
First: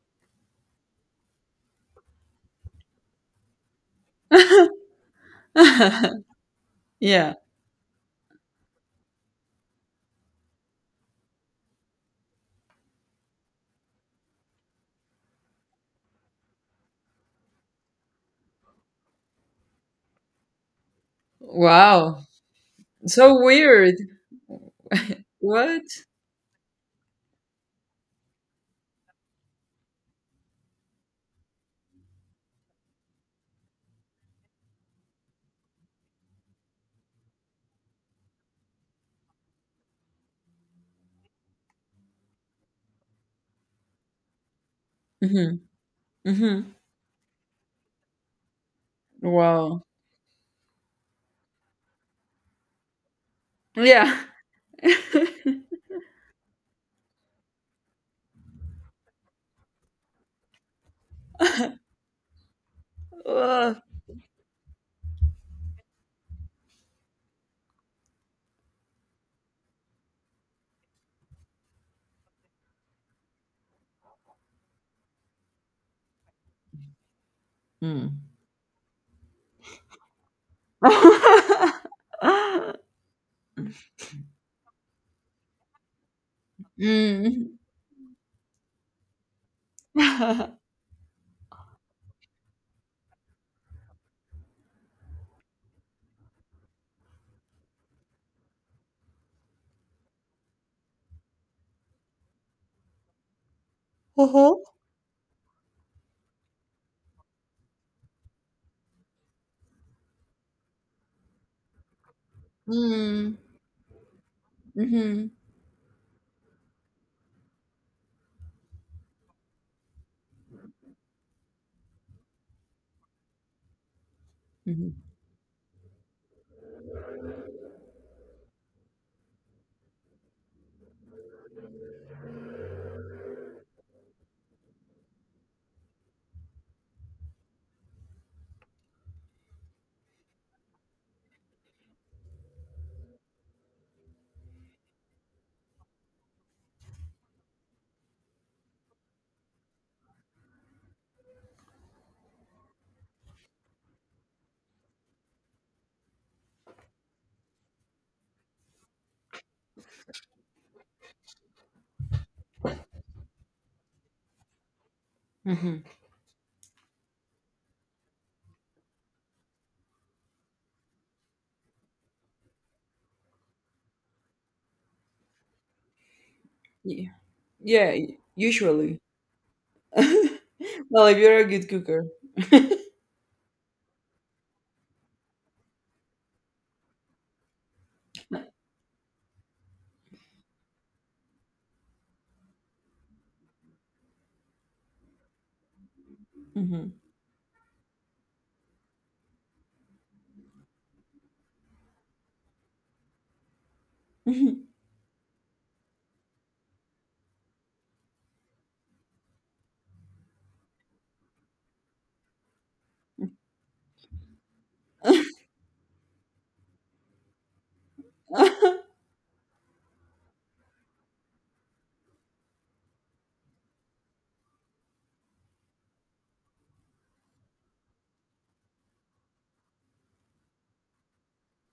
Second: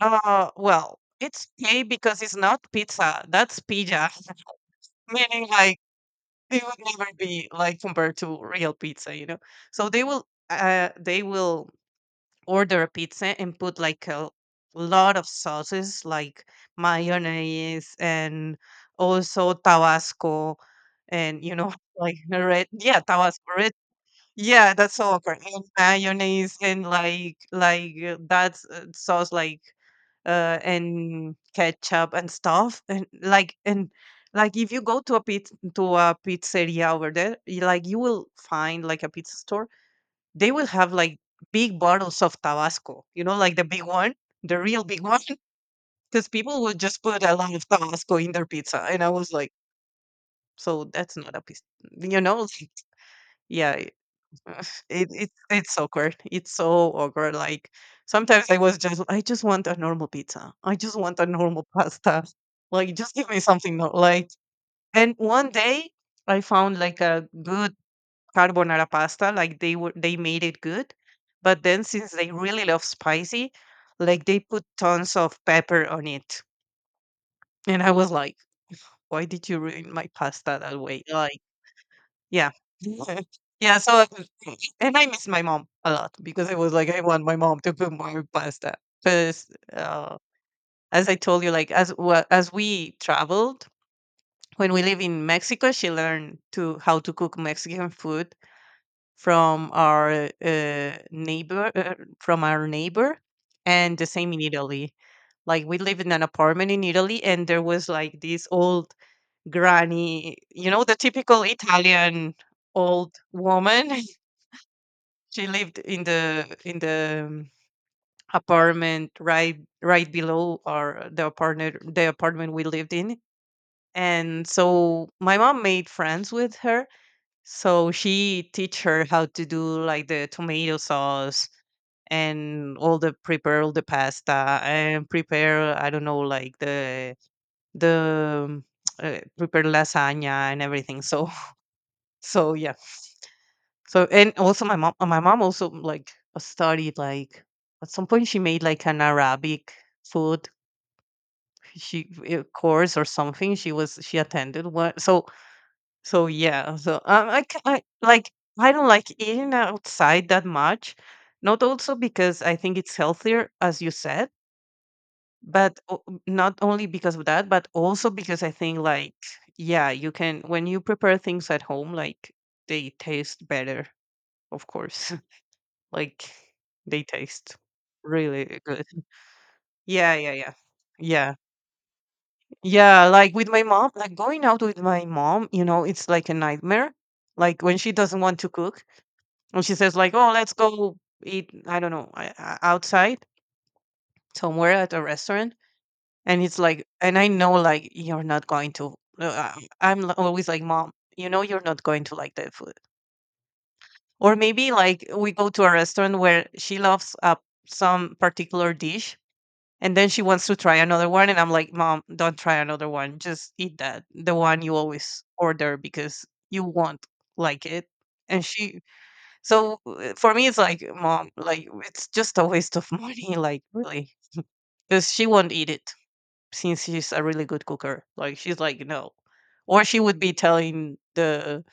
Speaker 2: uh, well, it's gay because it's not pizza. That's pija, (laughs) meaning like
Speaker 1: (laughs)
Speaker 2: it would never
Speaker 1: Yeah.
Speaker 2: be like compared to real pizza, you know. So they will uh they will order a pizza and put like a lot of sauces like mayonnaise and also tabasco, and you know (laughs) like
Speaker 1: Wow.
Speaker 2: red, yeah,
Speaker 1: So
Speaker 2: tabasco red,
Speaker 1: weird.
Speaker 2: yeah, that's so awkward, and
Speaker 1: What?
Speaker 2: mayonnaise and like like uh, that's uh, sauce like uh and ketchup and stuff and like and like if you go to a pizza to a pizzeria over there, you like you will find like a pizza store. They will have like big bottles of Tabasco, you know, like the big one, the real big one. (laughs)
Speaker 1: Mhm,
Speaker 2: Because people
Speaker 1: mhm.
Speaker 2: would just put a lot of Tabasco in their pizza. And I was like,
Speaker 1: Wow.
Speaker 2: so that's not a pizza, you know? (laughs) Like, yeah, it,
Speaker 1: Yeah.
Speaker 2: (sighs) (laughs) it it,
Speaker 1: (laughs)
Speaker 2: it's awkward. It's so awkward. Like sometimes I was just, I just want a normal pizza. I just want a normal (laughs) pasta. Like just give me something
Speaker 1: Ugh.
Speaker 2: nor- like. And one day I found like a good carbonara pasta like they were they made it good, but then since they really love spicy, like they put tons of pepper on it, and I was
Speaker 1: Mm.
Speaker 2: like, why did you ruin my pasta that way? Like,
Speaker 1: (laughs)
Speaker 2: yeah. (laughs) Yeah, so, and I miss my mom a lot because I was like, I want my
Speaker 1: Mm.
Speaker 2: mom to put more pasta because uh,
Speaker 1: (laughs)
Speaker 2: as I told you, like as well as we traveled, when we live in Mexico she learned to how to cook Mexican food from our uh, neighbor, uh, from our neighbor, and the same in
Speaker 1: Uh-huh.
Speaker 2: Italy. Like we live in an apartment in Italy, and there was like this old granny, you know, the typical Italian old
Speaker 1: Mm.
Speaker 2: woman. (laughs)
Speaker 1: Mhm,
Speaker 2: She lived in the in the um, apartment right right below our the apartment the apartment we lived in. And
Speaker 1: mhm,
Speaker 2: so my mom made friends with her, so she teach her how to do like the tomato sauce and all the prepare all the pasta, and prepare, I don't know, like the the uh, prepare lasagna and everything. So (laughs) so yeah. So, and also my mom my mom also like studied like, at some point she made like an Arabic food, she uh, course or something, she was she attended what. So so yeah, so um, I, ca- I like, I don't like eating outside that much. Not also because I think it's healthier as you said, but
Speaker 1: mhm.
Speaker 2: o m not only because of that, but also because I think, like, yeah, you can when you prepare things at home, like, they taste better, of course. (laughs) Like, they
Speaker 1: Yeah.
Speaker 2: taste
Speaker 1: Yeah, y
Speaker 2: really good.
Speaker 1: usually.
Speaker 2: Yeah, yeah,
Speaker 1: (laughs)
Speaker 2: yeah.
Speaker 1: Well, if
Speaker 2: Yeah.
Speaker 1: you're a good cooker.
Speaker 2: Yeah, like, with my mom, like, going out with my mom, you know, it's like a nightmare. Like, when she doesn't want to
Speaker 1: (laughs)
Speaker 2: cook and she says, like, "Oh, let's go eat, I don't know, I I outside somewhere at a restaurant." And it's like,
Speaker 1: Mhm,
Speaker 2: and I know, like, you're not going to uh, I'm l always like, "Mom, you know you're not going to like that food."
Speaker 1: (laughs)
Speaker 2: Or
Speaker 1: mhm.
Speaker 2: maybe, like, we go to a restaurant where she loves, uh, some particular dish, and then she wants to try another one, and I'm like, "Mom, don't try another one. Just eat that, the one you always order because you won't like it."
Speaker 1: (laughs)
Speaker 2: And she, so, uh, for me, it's like, "Mom, like, it's just a waste of (laughs) money, like, really, because she won't eat it since she's a really good cooker." Like she's like, no. Or she would be telling the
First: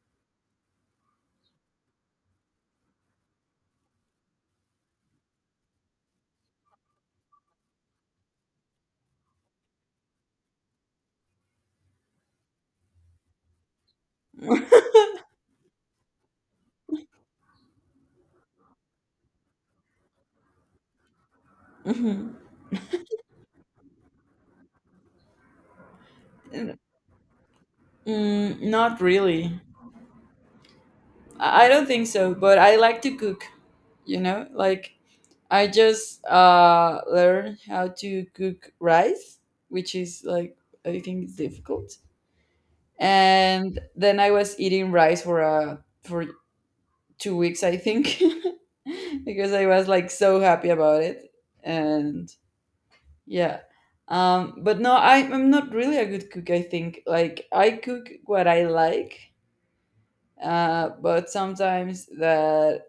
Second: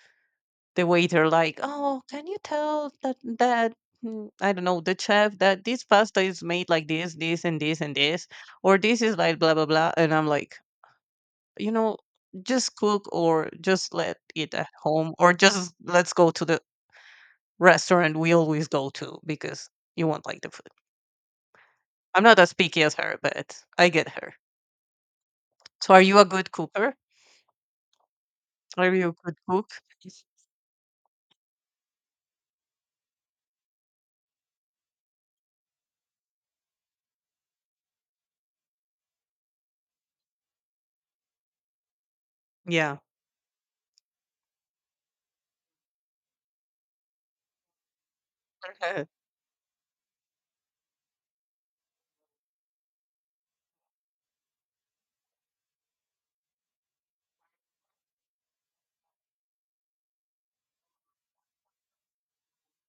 Speaker 2: the waiter like, oh, can you tell that that mm, I don't know, the chef that this pasta is made like this, this, and this, and this, or this is like blah blah blah. And I'm like, you know, just cook, or just let it at home, or just let's go to the restaurant we always go to because you won't like the food. I'm
Speaker 1: Mhm.
Speaker 2: not as picky as her, but I get her. So, are you a good cooker?
Speaker 1: Mm,
Speaker 2: Are
Speaker 1: not
Speaker 2: you a good
Speaker 1: really.
Speaker 2: cook?
Speaker 1: I I don't think so, but I like to cook, you know? Like, I just uh, learned how to cook rice, which is like, I think it's difficult.
Speaker 2: Yeah.
Speaker 1: And then I was eating rice for, uh, for two weeks, I think, (laughs)
Speaker 2: (laughs)
Speaker 1: because I was like so happy about it. And yeah. Um, but no, I, I'm not really a good cook, I think. Like, I cook what I like, uh, but sometimes that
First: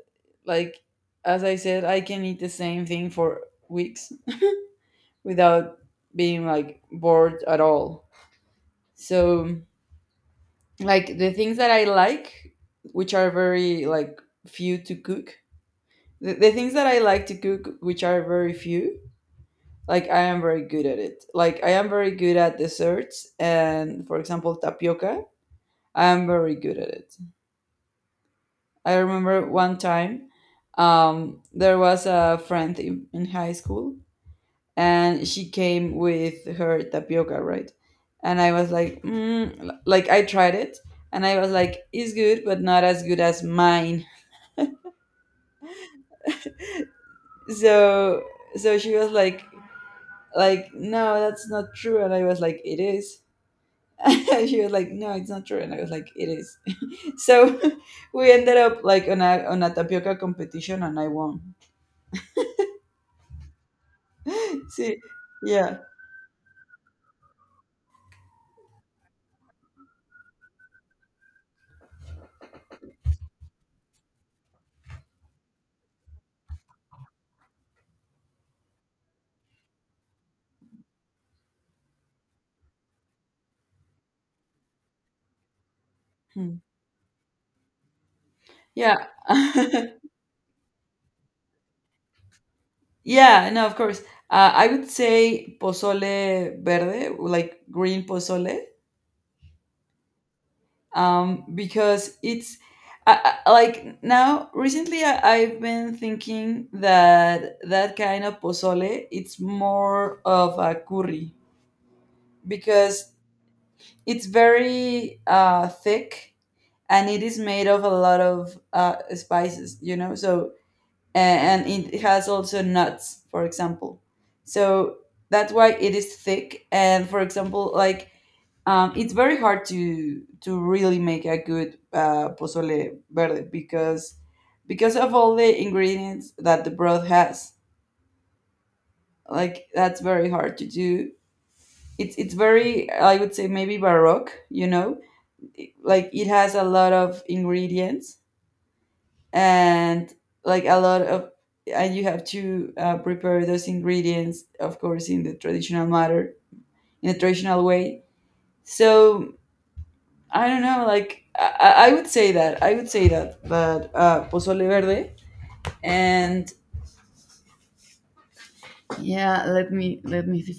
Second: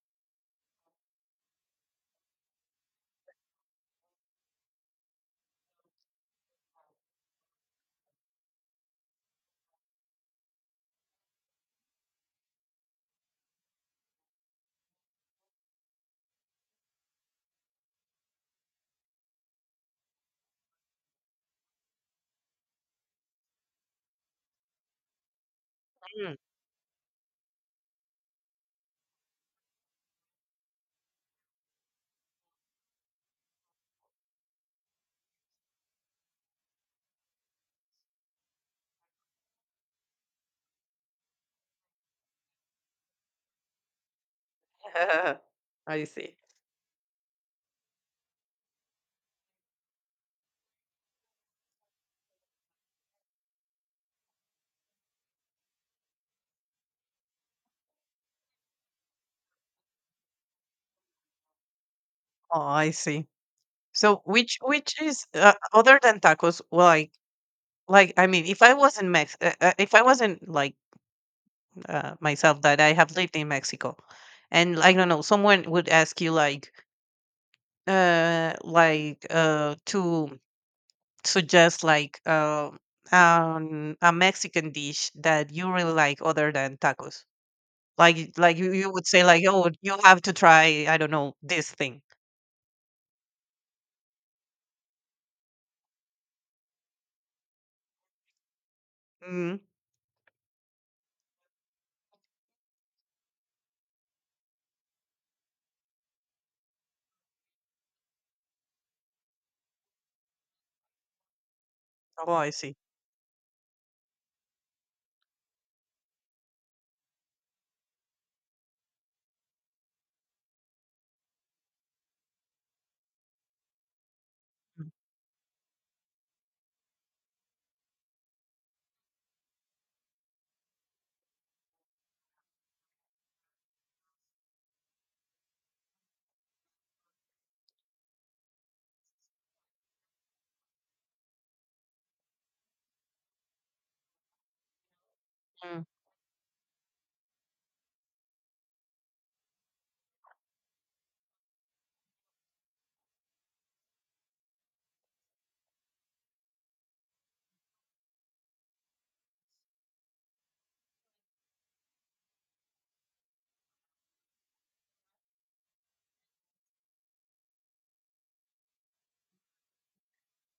Speaker 1: like as I said I can eat the same thing for weeks without being like bored at all. So like the things that I like, which are very like few to cook, the, the things that I like to cook, which are very few, like I am very good at it, like I am very good at desserts, and for example tapioca, I am
Speaker 2: Mm.
Speaker 1: very good at it. I remember one time um, there was a friend in, in high school, and she came with her tapioca, right? And I was like, mm, l- like I tried it, and I was like, it's good, but not as good as mine.
Speaker 2: (laughs) I see.
Speaker 1: So, so she was like, like, no, that's not true. And I was like, it is. (laughs) And she was like, no, it's not true. And I was like, it is. (laughs) So (laughs) we ended up like on a, on a tapioca competition, and I won.
Speaker 2: Oh, I see. So which
Speaker 1: (laughs)
Speaker 2: which
Speaker 1: See,
Speaker 2: is, uh,
Speaker 1: yeah.
Speaker 2: other than tacos, like like I mean, if I was in Mex, uh, uh, if I wasn't like uh, myself that I have lived in Mexico, and I don't know, someone would ask you like uh like uh to suggest like uh, um a Mexican dish that you really like other
Speaker 1: Hmm.
Speaker 2: than tacos. Like like you, you would
Speaker 1: Yeah.
Speaker 2: say like, oh you
Speaker 1: (laughs)
Speaker 2: have to try, I don't know, this thing.
Speaker 1: Yeah, no, of course. Uh, I would say pozole verde, like green pozole, um, because it's I, I- like now recently I, I've been thinking that that kind of pozole it's more of a curry,
Speaker 2: Oh, I see.
Speaker 1: because it's very uh, thick, and it is made of a lot of uh, spices, you know. So a- and it has also nuts, for example.
Speaker 2: Mm.
Speaker 1: So that's why it is thick. And for example, like um, it's very hard to to really make a good uh, pozole verde, because because of all the ingredients that the broth has. Like that's very hard to do. It's it's very, I would say maybe baroque, you know,
Speaker 2: Mm.
Speaker 1: like it has a lot of ingredients, and like a lot of, and you have to uh, prepare those ingredients of course in the traditional manner, in a traditional way. So I don't know, like i, I I would say that, I would say that, but uh pozole verde. And yeah, let me let me th-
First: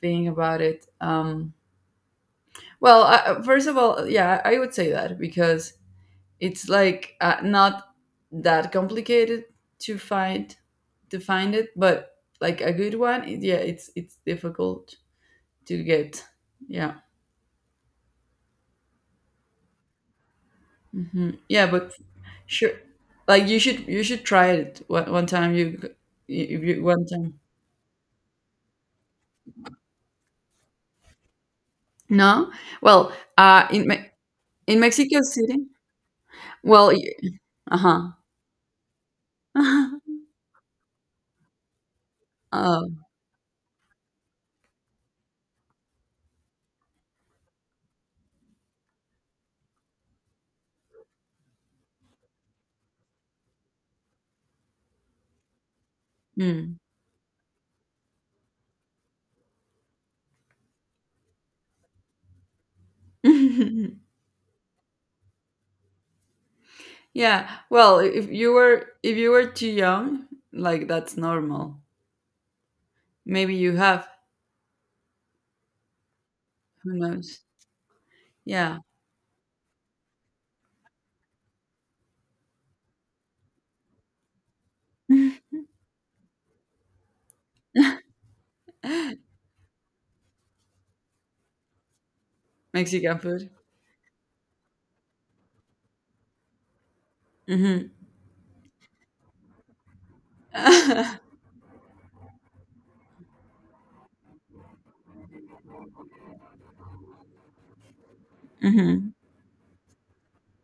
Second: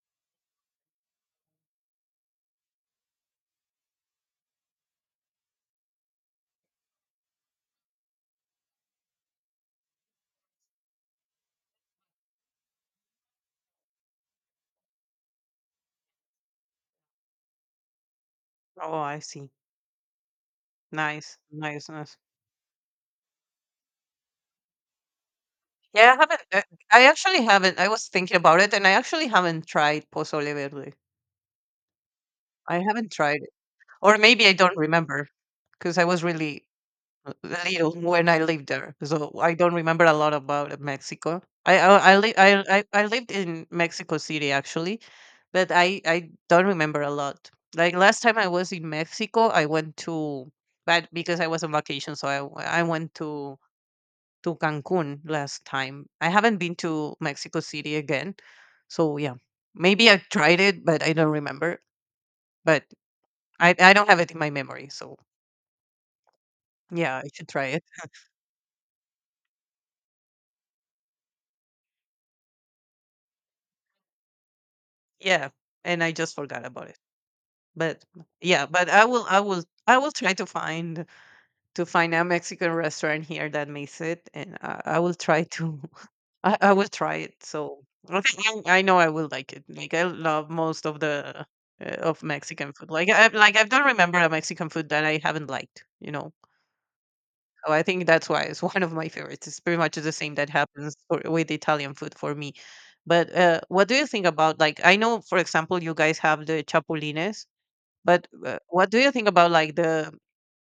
Speaker 1: think about it. Um well I, first of all, yeah, I would say that because it's like uh, not that complicated to find, to find it, but like a good one it- yeah it's it's difficult to get. Yeah.
Speaker 2: Oh, I see. Nice,
Speaker 1: Mhm. Yeah,
Speaker 2: nice,
Speaker 1: but
Speaker 2: nice.
Speaker 1: sure, like you should you should try it one, one time you
Speaker 2: Yeah, I haven't. uh,
Speaker 1: if you
Speaker 2: I
Speaker 1: one time
Speaker 2: actually haven't. I was thinking about it, and I actually haven't tried pozole verde.
Speaker 1: no.
Speaker 2: I haven't
Speaker 1: Well
Speaker 2: tried it,
Speaker 1: uh in Me-
Speaker 2: or maybe I don't
Speaker 1: in Mexico
Speaker 2: remember
Speaker 1: City,
Speaker 2: because I was really
Speaker 1: well.
Speaker 2: l- little
Speaker 1: Uh-huh.
Speaker 2: when I lived there, so I don't remember a
Speaker 1: (laughs)
Speaker 2: lot about uh, Mexico. I I I, li- I, I
Speaker 1: Oh.
Speaker 2: I lived in Mexico City actually, but I I don't remember a lot. Like last time I was in Mexico, I went to, but because I was on vacation, so I w- I went to to Cancun last time. I haven't been
Speaker 1: Mm.
Speaker 2: to Mexico City again. So yeah, maybe I tried it, but I don't remember. But I, I don't
Speaker 1: (laughs)
Speaker 2: have it in my memory. So yeah, I should
Speaker 1: Yeah.
Speaker 2: try it.
Speaker 1: Well, if you were, if you were too young, like that's normal. Maybe you have.
Speaker 2: Yeah, and I just forgot about
Speaker 1: Who
Speaker 2: it.
Speaker 1: knows?
Speaker 2: But yeah,
Speaker 1: Yeah,
Speaker 2: but I will I will I will try to find to find a Mexican restaurant here that makes it, and I, I will try to I, I will try it. So I think I, I know I will like it. Like I love most of the uh, of Mexican food. Like
Speaker 1: Mexican
Speaker 2: I
Speaker 1: food.
Speaker 2: like I don't remember a Mexican food that I haven't liked. You know, so I
Speaker 1: Mhm.
Speaker 2: think that's why it's (laughs) one of my favorites. It's pretty much the same that happens for, with Italian food for me. But uh, what do you think about, like, I know for example you guys have the chapulines, but uh, what do
Speaker 1: Mhm.
Speaker 2: you think about like the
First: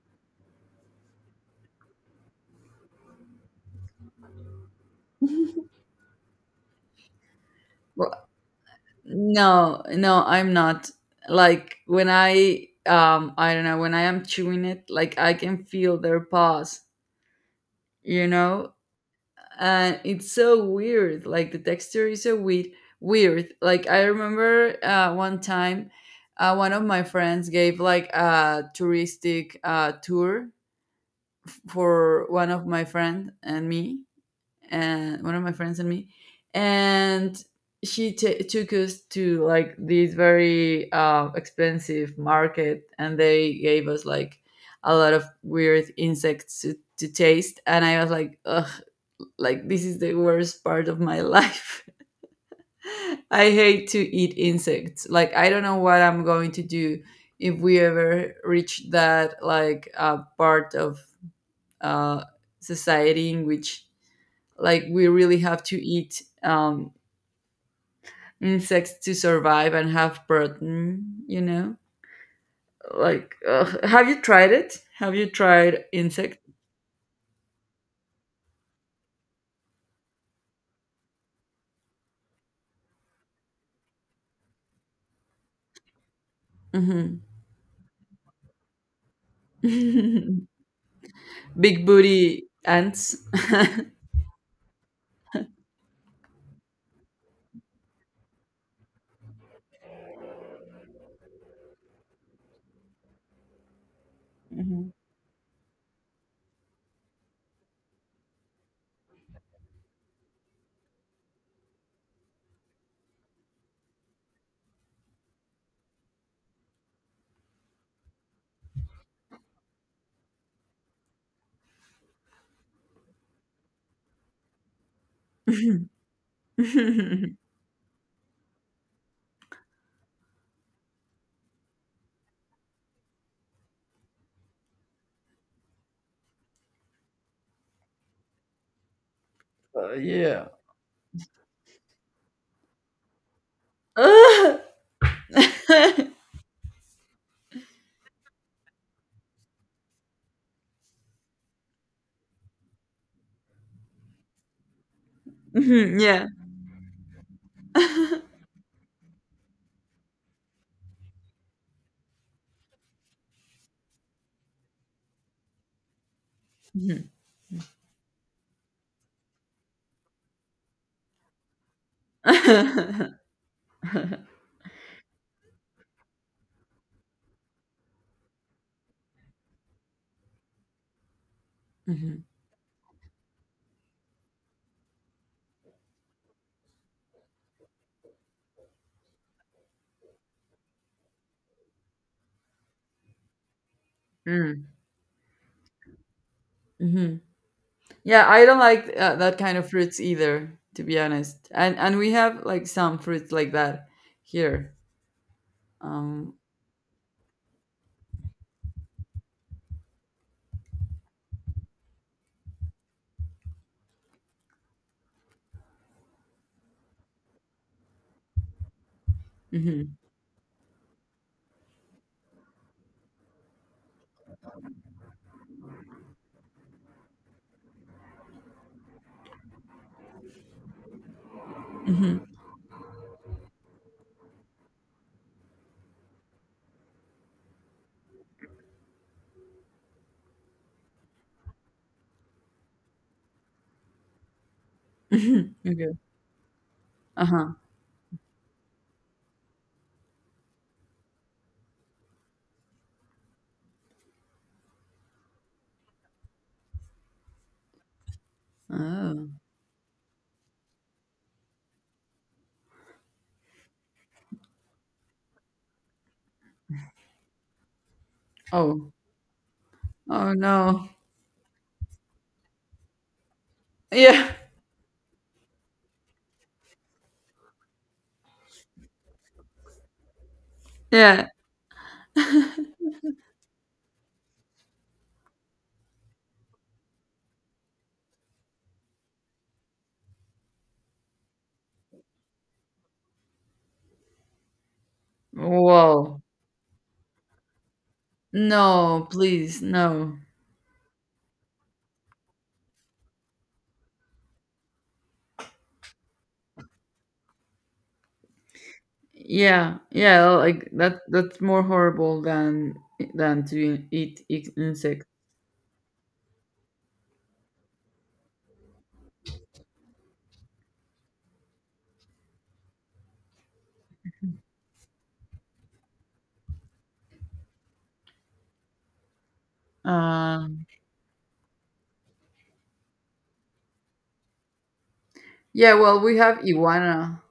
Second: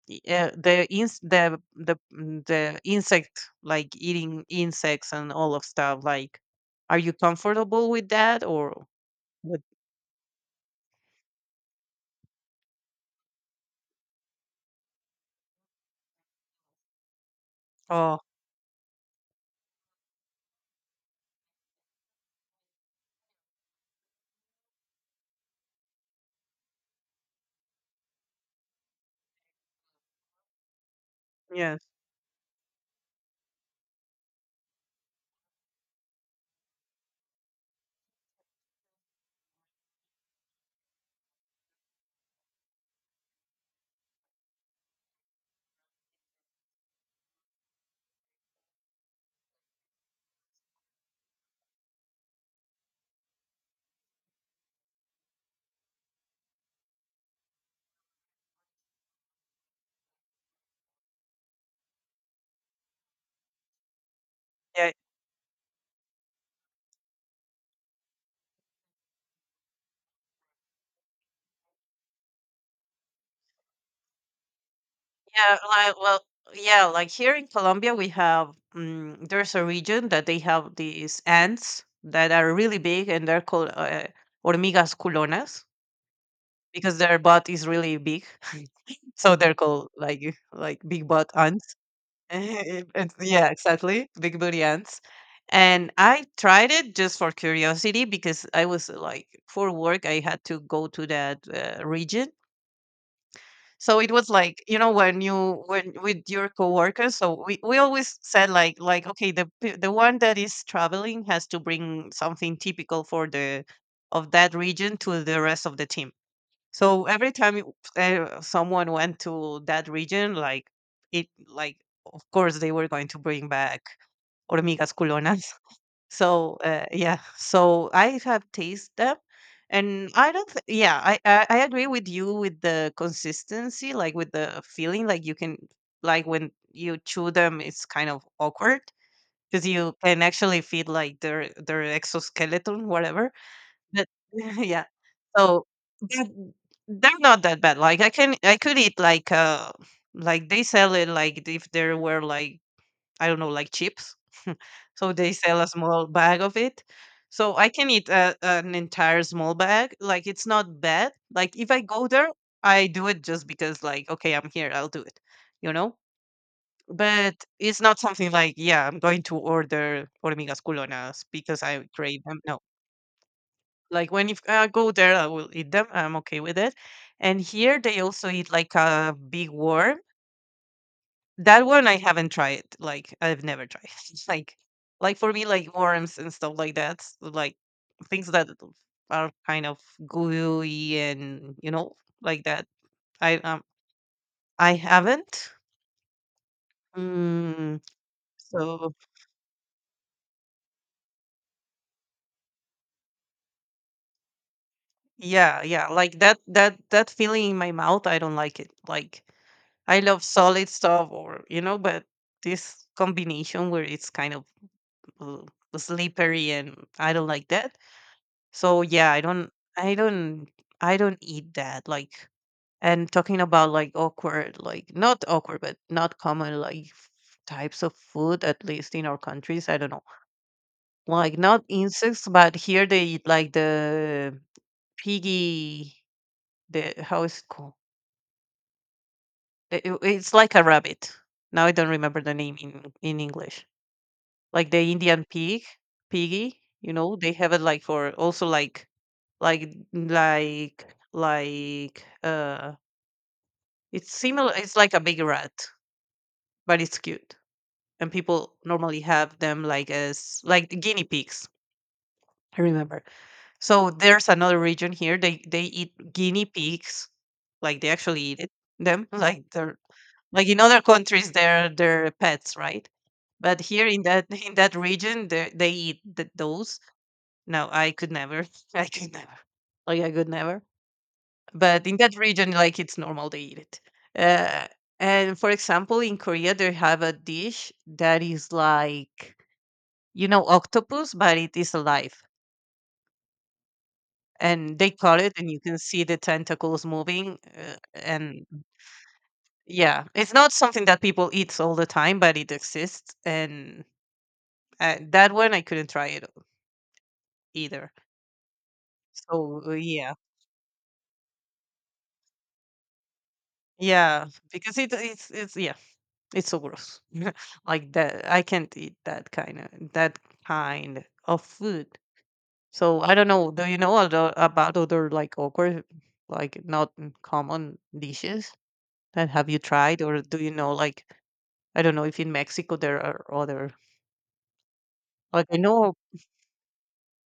Speaker 2: y- uh, the ins the the mm, the insect, like eating insects and all of
Speaker 1: (laughs)
Speaker 2: stuff, like, are you comfortable with
Speaker 1: Well,
Speaker 2: that or what?
Speaker 1: no, no, I'm not. Like when I um I don't know, when I am chewing it, like I can feel their paws,
Speaker 2: Oh
Speaker 1: you know? And it's so weird. Like the texture is so weird weird. Like I remember uh one time uh, one of my friends gave like a touristic uh, tour
Speaker 2: yes,
Speaker 1: for one of my friend and me and one of my friends and me, and she t- took us to like this very uh, expensive market, and they gave us like a lot of weird insects to, to taste, and I was like, ugh, like this is the worst part of my life. (laughs) I hate to eat insects. Like I don't know what I'm going to do if we ever reach that like uh, part of uh, society in which like
Speaker 2: yeah,
Speaker 1: we really have to eat um, insects to survive and have protein, you know, like ugh. Have you tried it, have you
Speaker 2: yeah,
Speaker 1: tried
Speaker 2: like well,
Speaker 1: insect?
Speaker 2: yeah, like here in Colombia we have um, there's a region that they have these ants that are really big and they're called uh, hormigas culonas because their
Speaker 1: Hmm.
Speaker 2: butt is really big. (laughs) So they're called like like big butt.
Speaker 1: (laughs)
Speaker 2: (laughs)
Speaker 1: Big booty
Speaker 2: It's
Speaker 1: ants.
Speaker 2: yeah, exactly.
Speaker 1: (laughs)
Speaker 2: Big booty ants. And I tried it just for curiosity because I was like, for work, I had to go to that uh, region. So it was like, you know, when you when with your coworkers, so we, we always said like like okay, the p- the one that is traveling has to bring something typical for the of that region to the rest of the team. So every time you- uh, someone went to that region, like it, like of course they were going to bring back hormigas culonas. (laughs)
Speaker 1: Mhm.
Speaker 2: So uh, yeah,
Speaker 1: (laughs)
Speaker 2: so I have tasted them, and I don't. Th- yeah, I, I I agree with you with the consistency, like with the feeling, like you can like when you chew them, it's kind of awkward because
Speaker 1: Uh,
Speaker 2: you can
Speaker 1: yeah.
Speaker 2: actually feel like their their exoskeleton, whatever that. (laughs)
Speaker 1: Ugh.
Speaker 2: Yeah. So,
Speaker 1: (laughs)
Speaker 2: that they're not that bad, like, I can I could eat, like, uh, like, they sell it, like, if there were, like, I don't know, like, chips. (laughs) So they sell a
Speaker 1: Mhm,
Speaker 2: small
Speaker 1: yeah.
Speaker 2: bag of it. So I can eat
Speaker 1: (laughs)
Speaker 2: a an entire small bag, like, it's not bad. Like, if I go there, I do it just because, like, "Okay, I'm here, I'll do it," you know?
Speaker 1: Mhm.
Speaker 2: But it's not something like, "Yeah, I'm going to order hormigas culonas because I crave
Speaker 1: (laughs)
Speaker 2: them." No.
Speaker 1: Mhm.
Speaker 2: Like when if I go there, I will eat them. I'm okay with it. And here they also eat like a big worm. That one I haven't tried. Like I've never tried. (laughs) It's Like, like for me, like worms and stuff like that, like things that are kind of gooey and you know like that. I um
Speaker 1: Mm,
Speaker 2: I haven't.
Speaker 1: Mhm.
Speaker 2: Mm,
Speaker 1: Yeah, I don't like
Speaker 2: so
Speaker 1: uh, that kind of fruits either, to be honest. And and we have like some fruits like that here.
Speaker 2: yeah, yeah, like
Speaker 1: Um.
Speaker 2: that that that feeling in my mouth, I don't like it. Like I love solid stuff, or you know, but this combination where it's kind of uh, slippery, and I don't like that. So yeah, I don't, I
Speaker 1: Hmm.
Speaker 2: don't, I don't eat that. Like, and talking about like awkward, like not awkward, but not common like f- types of food, at least in our countries. I don't know, like not insects,
Speaker 1: Hmm.
Speaker 2: but here they eat like the piggy. The how is it called? The- it- It's like a rabbit. Now I don't remember the name in in English. Like the Indian pig,
Speaker 1: Okay.
Speaker 2: piggy, you know,
Speaker 1: Uh
Speaker 2: they
Speaker 1: huh.
Speaker 2: have it like for also like like like like uh it's similar, it's like a big rat, but it's cute. And people normally
Speaker 1: Oh.
Speaker 2: have them like as like the guinea pigs, I remember. So there's another region here. They they eat guinea pigs. Like they actually eat it,
Speaker 1: Oh.
Speaker 2: them. (laughs) Like they're
Speaker 1: Oh
Speaker 2: like in other
Speaker 1: no.
Speaker 2: countries they're they're pets, right? But here in that
Speaker 1: Yeah.
Speaker 2: (laughs) in that region they, they eat th- those. No, I could never. (laughs) I could never. Like, I could never.
Speaker 1: Yeah.
Speaker 2: But in that region, like, it's normal they eat it. Uh, and for example, in Korea, they have a dish that is like, you know, octopus, but it is alive. And they cut it, and you can see the
Speaker 1: Whoa.
Speaker 2: tentacles moving. Uh, and
Speaker 1: No, please,
Speaker 2: yeah,
Speaker 1: no.
Speaker 2: it's not something that people eat all the time, but it exists. And uh, that one, I couldn't try it either. So, uh,
Speaker 1: Yeah.
Speaker 2: yeah.
Speaker 1: Yeah. Like that. That's more horrible than than to eat,
Speaker 2: Yeah,
Speaker 1: eat
Speaker 2: because it,
Speaker 1: insects.
Speaker 2: it's, it's, yeah. It's so gross. (laughs) Like that, I can't eat that kind of that kind of food. So I don't know. Do you know other, about other like awkward, like not common dishes that have you tried, or do you
Speaker 1: Um.
Speaker 2: know like I don't know if in Mexico there are other like I
Speaker 1: Yeah.
Speaker 2: know.
Speaker 1: Well, we have iguana.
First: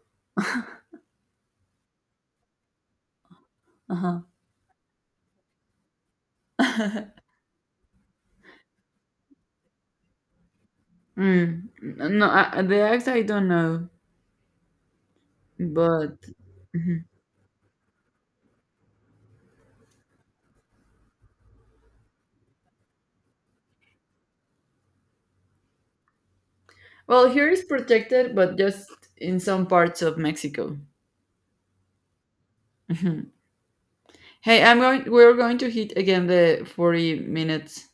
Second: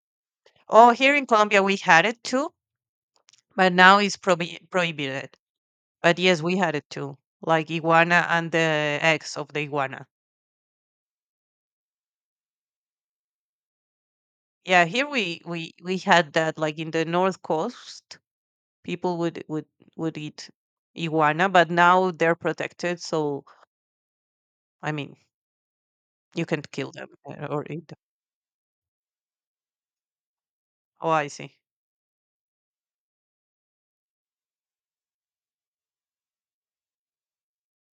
Speaker 2: Oh, here in Colombia we had it too, but now it's
Speaker 1: Uh
Speaker 2: prohibi- prohibited. But yes, we had it
Speaker 1: huh.
Speaker 2: too,
Speaker 1: (laughs)
Speaker 2: like iguana and the eggs of the iguana.
Speaker 1: Mm. N- No, I, the eggs I don't know,
Speaker 2: Yeah, here we we we
Speaker 1: but
Speaker 2: had that like in the
Speaker 1: Mhm.
Speaker 2: north coast, people would would would eat iguana, but now they're protected. So I mean, you can kill them
Speaker 1: Well,
Speaker 2: uh,
Speaker 1: here is
Speaker 2: or eat them.
Speaker 1: protected, but just in some parts of Mexico.
Speaker 2: Oh, I see.
Speaker 1: Mhm. Hey, I'm going. We're going to hit again the forty minutes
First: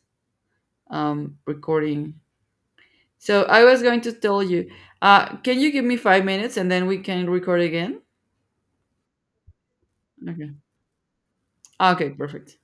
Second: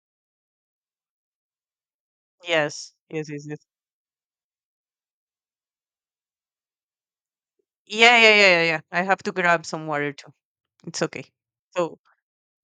Speaker 1: um recording.
Speaker 2: Yes, yes,
Speaker 1: So
Speaker 2: yes, yes.
Speaker 1: I was going to tell you, uh, can you give me five minutes, and then we can record again?
Speaker 2: Yeah, yeah, yeah, yeah, yeah. I have to grab some water too.
Speaker 1: Okay.
Speaker 2: It's okay. So
Speaker 1: Okay. Perfect.